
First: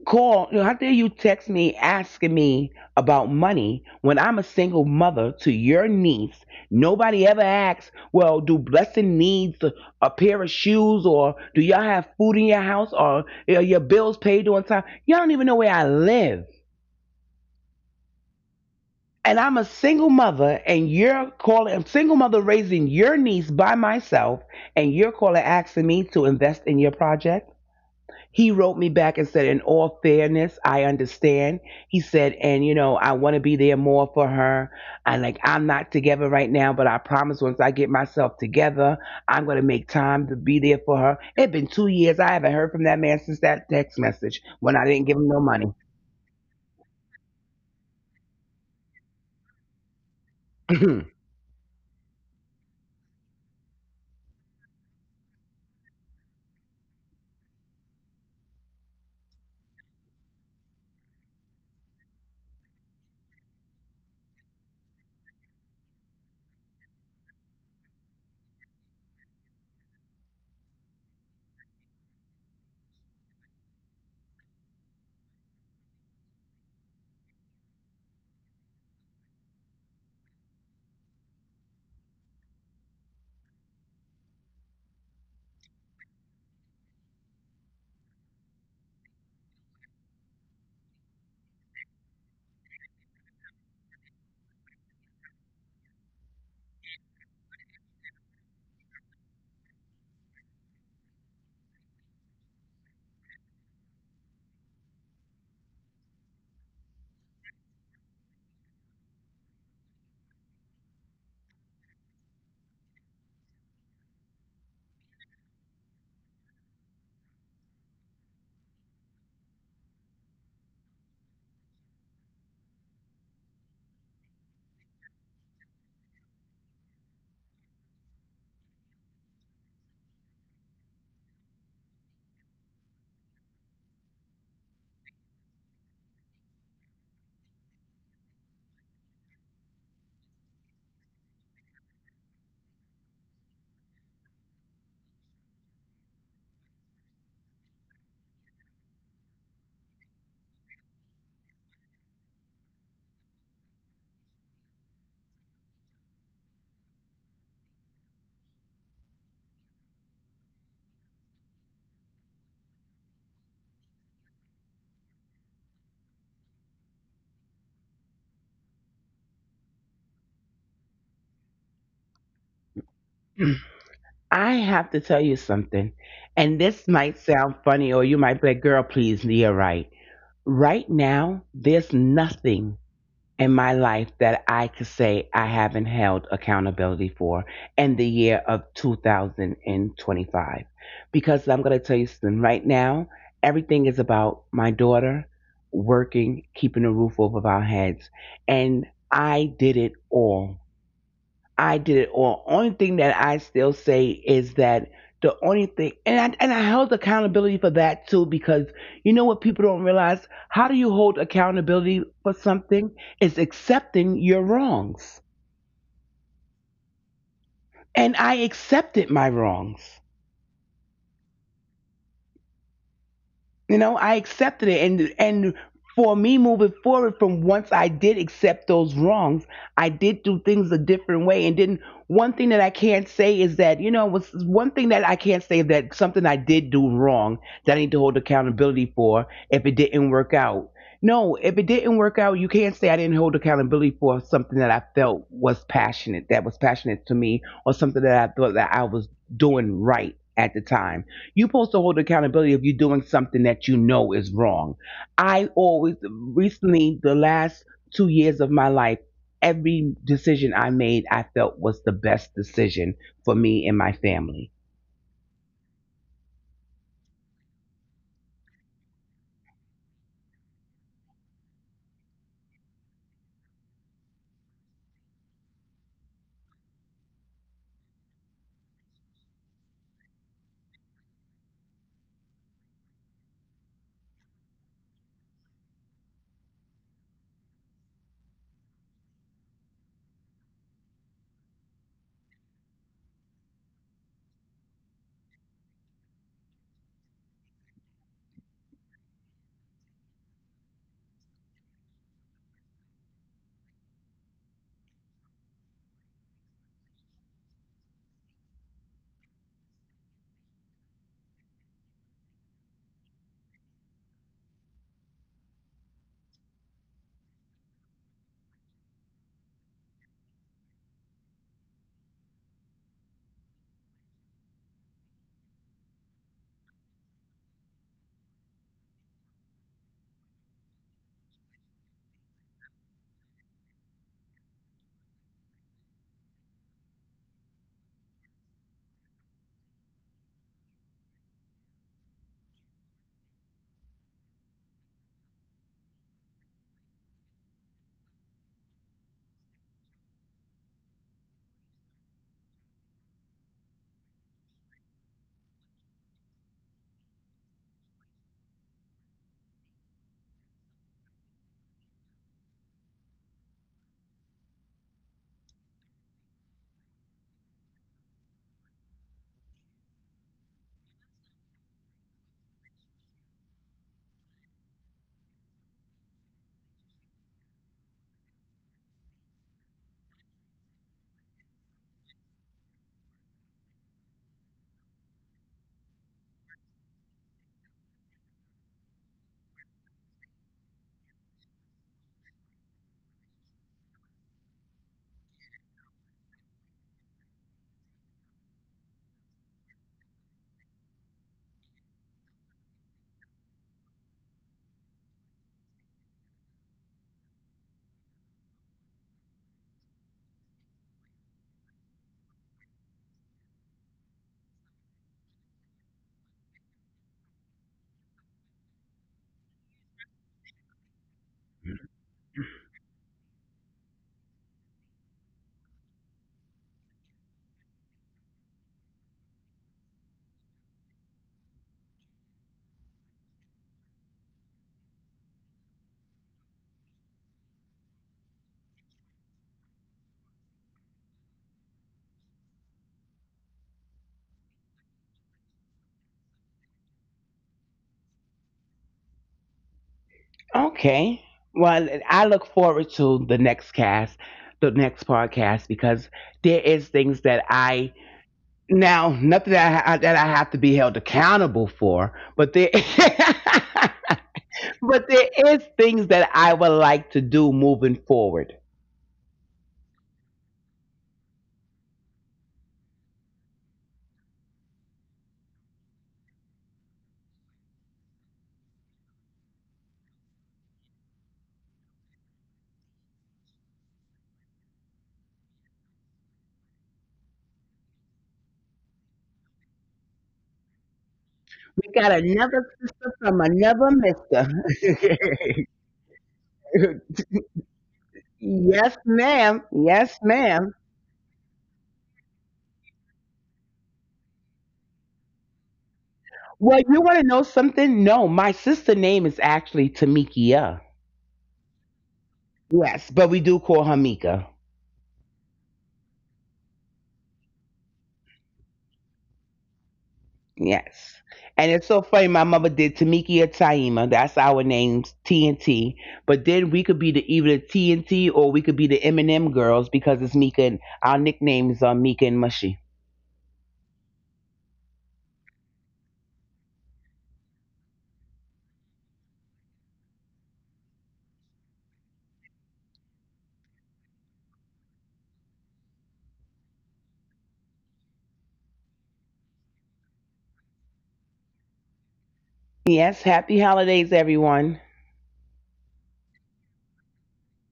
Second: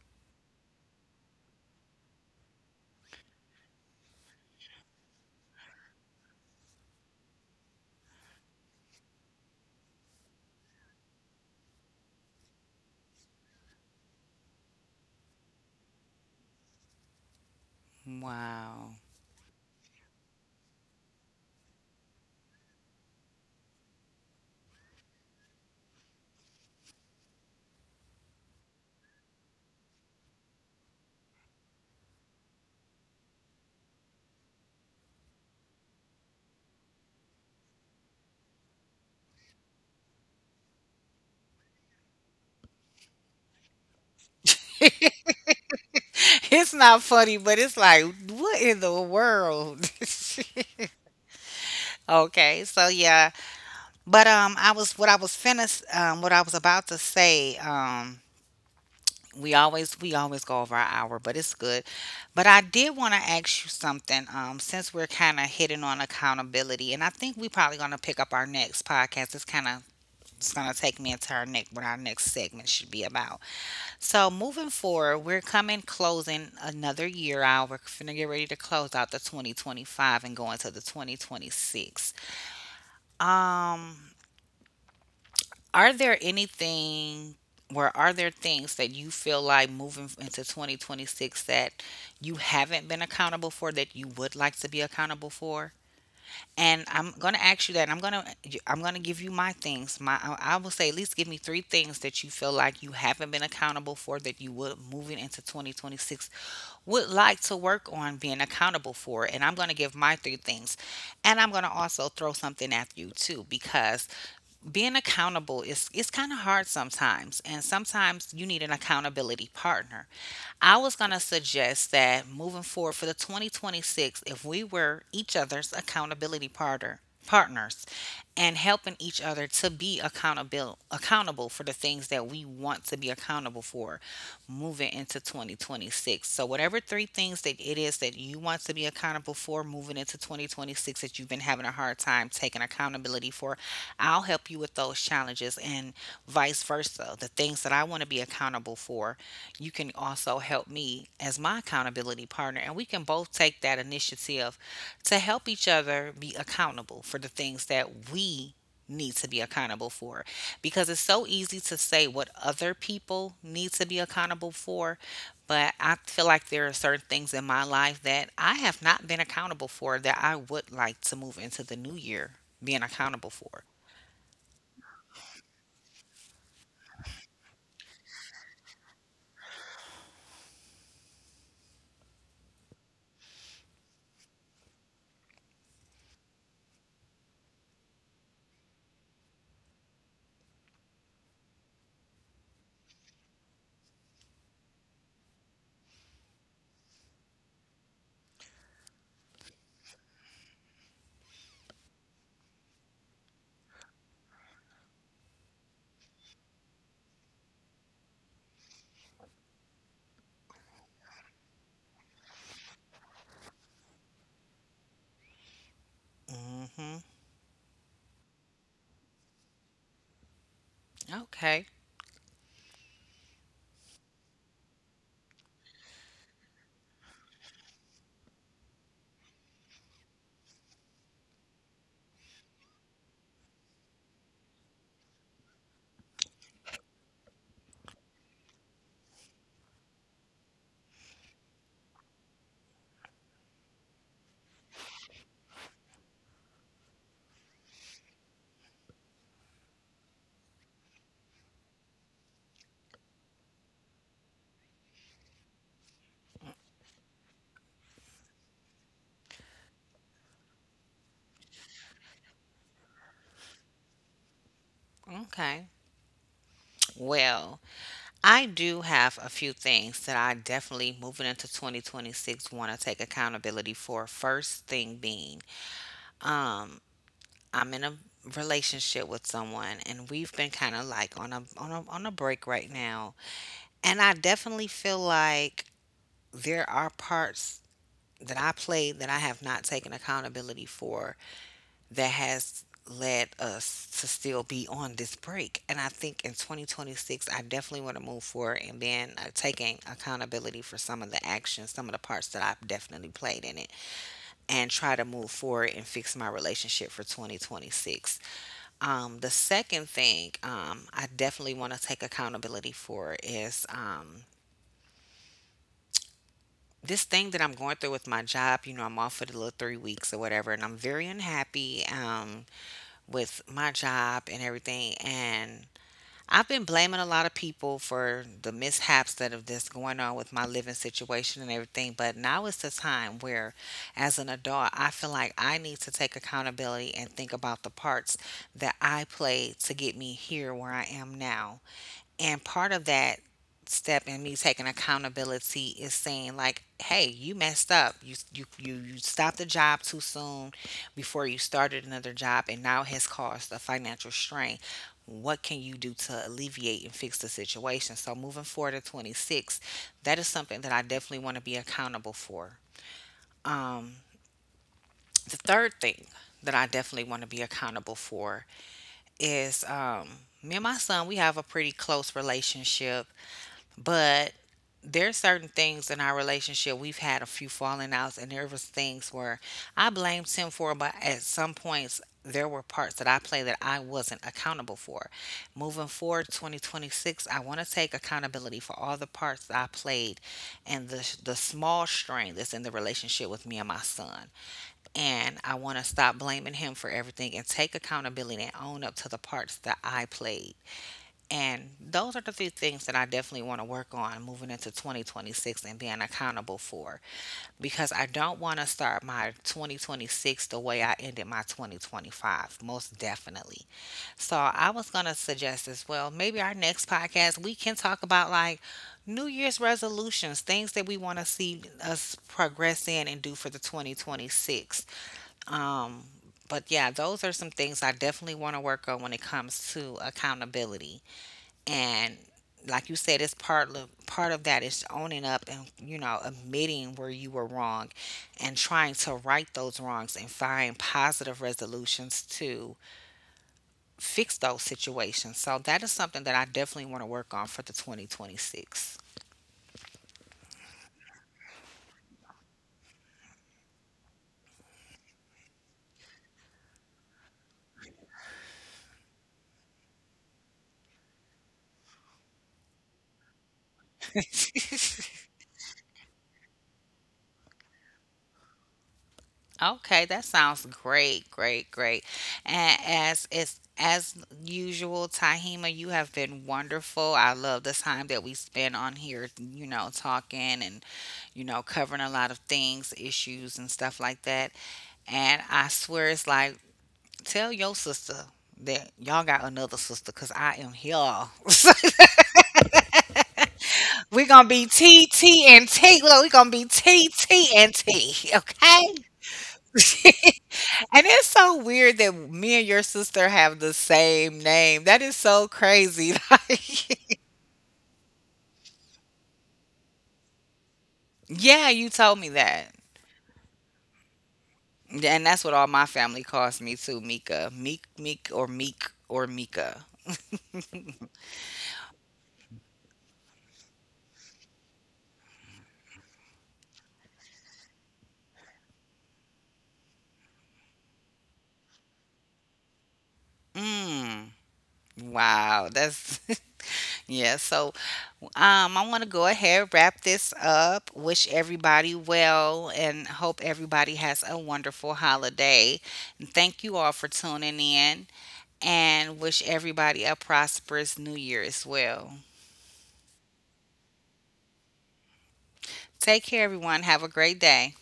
Speaker 2: call, you know, how dare you text me asking me about money when I'm a single mother to your niece? Nobody ever asks, well, do Blessing needs a pair of shoes or do y'all have food in your house or are your bills paid on time? Y'all don't even know where I live.
Speaker 1: Wow.
Speaker 2: And I'm a single mother and you're calling, a single mother raising your niece by myself and you're calling asking me to invest in your project? He wrote me back and said, in all fairness, I understand. He said, and you know, I want to be there more for her. I like, I'm not together right now, but I promise once I get myself together, I'm going to make time to be there for her. It had been 2 years. I haven't heard from that man since that text message when I didn't give him no money.
Speaker 1: It's not funny, but it's like, what in the world? Okay, so yeah. But I was what I was finna what I was about to say. We always go over our hour, but it's good. But I did want to ask you something, since we're kind of hitting on accountability, and I think we probably going to pick up our next podcast. It's kind of, it's going to take me into our next, what our next segment should be about. So moving forward, we're coming closing another year out. We're finna get ready to close out the 2025 and go into the 2026. um Are there anything, or are there things that you feel like moving into 2026, that you haven't been accountable for, that you would like to be accountable for? And I'm going to ask you that. And I'm going to, give you my things. My I will say, at least give me 3 things that you feel like you haven't been accountable for, that you would, moving into 2026, would like to work on being accountable for. And I'm going to give my 3 things. And I'm going to also throw something at you too, because being accountable is, it's kind of hard sometimes, and sometimes you need an accountability partner. I was going to suggest that moving forward for the 2026, if we were each other's accountability partners, and helping each other to be accountable for the things that we want to be accountable for moving into 2026. So whatever three things that it is that you want to be accountable for or moving into 2026 that you've been having a hard time taking accountability for, I'll help you with those challenges, and vice versa. The things that I want to be accountable for, you can also help me as my accountability partner. And we can both take that initiative to help each other be accountable for the things that we need to be accountable for, because it's so easy to say what other people need to be accountable for, but I feel like there are certain things in my life that I have not been accountable for that I would like to move into the new year being accountable for.
Speaker 2: I have to tell you something, and this might sound funny, or you might be like, girl, please, Nia, right. Right now, there's nothing in my life that I could say I haven't held accountability for in the year of 2025. Because I'm going to tell you something right now, everything is about my daughter working, keeping a roof over our heads. And I did it all I did it all. Only thing that I still say is that the only thing, and I held accountability for that too, because you know what people don't realize? How do you hold accountability for something? It's accepting your wrongs.
Speaker 1: Hmm.
Speaker 2: And I accepted my wrongs.
Speaker 1: Okay.
Speaker 2: You know, I accepted it and for me moving forward from once I did accept those wrongs, I did do things a different way and then one thing that I can't say is that, you know, was one thing that I can't say that something I did do wrong that I need to hold accountability for if it didn't work out. No, if it didn't work out, you can't say I didn't hold accountability for something that I felt was passionate, that was passionate to me, or something that I thought that I was doing right at the time you're supposed to hold accountability if you're doing something that you know is wrong. I always, recently, the last 2 years of my life, every decision I made, I felt was the best decision for me and my family.
Speaker 1: Okay, well, I do have a few things that I definitely moving into 2026 want to take accountability for. First thing being um, I'm in a relationship with someone and we've been kind of like on a break right now. And I definitely feel like there are parts that I played that I have not taken accountability for, that has led us to still be on this break. And I think in 2026 I definitely want to move forward and being taking accountability for some of the actions, some of the parts that I've definitely played in it, and try to move forward and fix my relationship for 2026. The second thing I definitely want to take accountability for is this thing that I'm going through with my job. You know, I'm off for the little 3 weeks or whatever, and I'm very unhappy with my job and everything. And I've been blaming a lot of people for the mishaps that have that's going on with my living situation and everything, but now is the time where, as an adult, I feel like I need to take accountability and think about the parts that I played to get me here where I am now. And part of that step in me taking accountability is saying like, hey, you messed up, you stopped the job too soon before you started another job and now has caused a financial strain. What can you do to alleviate and fix the situation? So moving forward to 26, that is something that I definitely want to be accountable for. The third thing that I definitely want to be accountable for is me and my son. We have a pretty close relationship, but there's certain things in our relationship. We've had a few falling outs, and there was things where I blamed him for, but at some points there were parts that I played that I wasn't accountable for. Moving forward, 2026, I want to take accountability for all the parts that I played and the small strain that's in the relationship with me and my son, and I want to stop blaming him for everything and take accountability and own up to the parts that I played. And those are the three things that I definitely want to work on moving into 2026 and being accountable for, because I don't want to start my 2026 the way I ended my 2025, most definitely. So I was going to suggest as well, maybe our next podcast we can talk about like New Year's resolutions, things that we want to see us progress in and do for the 2026. Um, but yeah, those are some things I definitely want to work on when it comes to accountability. And like you said, it's part of that is owning up and, you know, admitting where you were wrong and trying to right those wrongs and find positive resolutions to fix those situations. So that is something that I definitely want to work on for the 2026.
Speaker 2: Okay. Well, I look forward to the next cast, the next podcast, because there is things that I now nothing that I have to be held accountable for, but there but there is things that I would like to do moving forward.
Speaker 1: Okay, that sounds great, great, great. And as it's as usual, Tahima, you have been wonderful. I love the time that we spent on here, you know, talking and, you know, covering a lot of things, issues, and stuff like that. And I swear it's like, tell your sister that y'all got another sister because I am here.
Speaker 2: We got another sister from another
Speaker 1: We going to
Speaker 2: mister.
Speaker 1: be T, T, and T. Look, we going to be T, T, and T. Okay?
Speaker 2: yes, ma'am. Yes, ma'am.
Speaker 1: And it's so weird that me and your sister have the same name. That is so crazy.
Speaker 2: Well, you
Speaker 1: Like,
Speaker 2: want to know something? No, my sister name is actually Tamikia.
Speaker 1: yeah, you told me that.
Speaker 2: Yes, but we do call her Mika.
Speaker 1: Yeah, and that's what all my family calls me too, Mika. Meek, Meek, or Meek, or Mika.
Speaker 2: Yes. And it's so funny, my mother did Tamiki or Taima. That's our names, T and T. But then we could be the either T and T, or we could be the Eminem girls because it's Mika and our nicknames are Mika and Mushy.
Speaker 1: Mm. Wow, that's yeah. So, I want to go ahead wrap this up. Wish everybody well, and hope everybody has a wonderful holiday. And thank you all for tuning in, and wish everybody a prosperous New Year as well.
Speaker 2: Yes, happy holidays, everyone.
Speaker 1: Take care, everyone. Have a great day.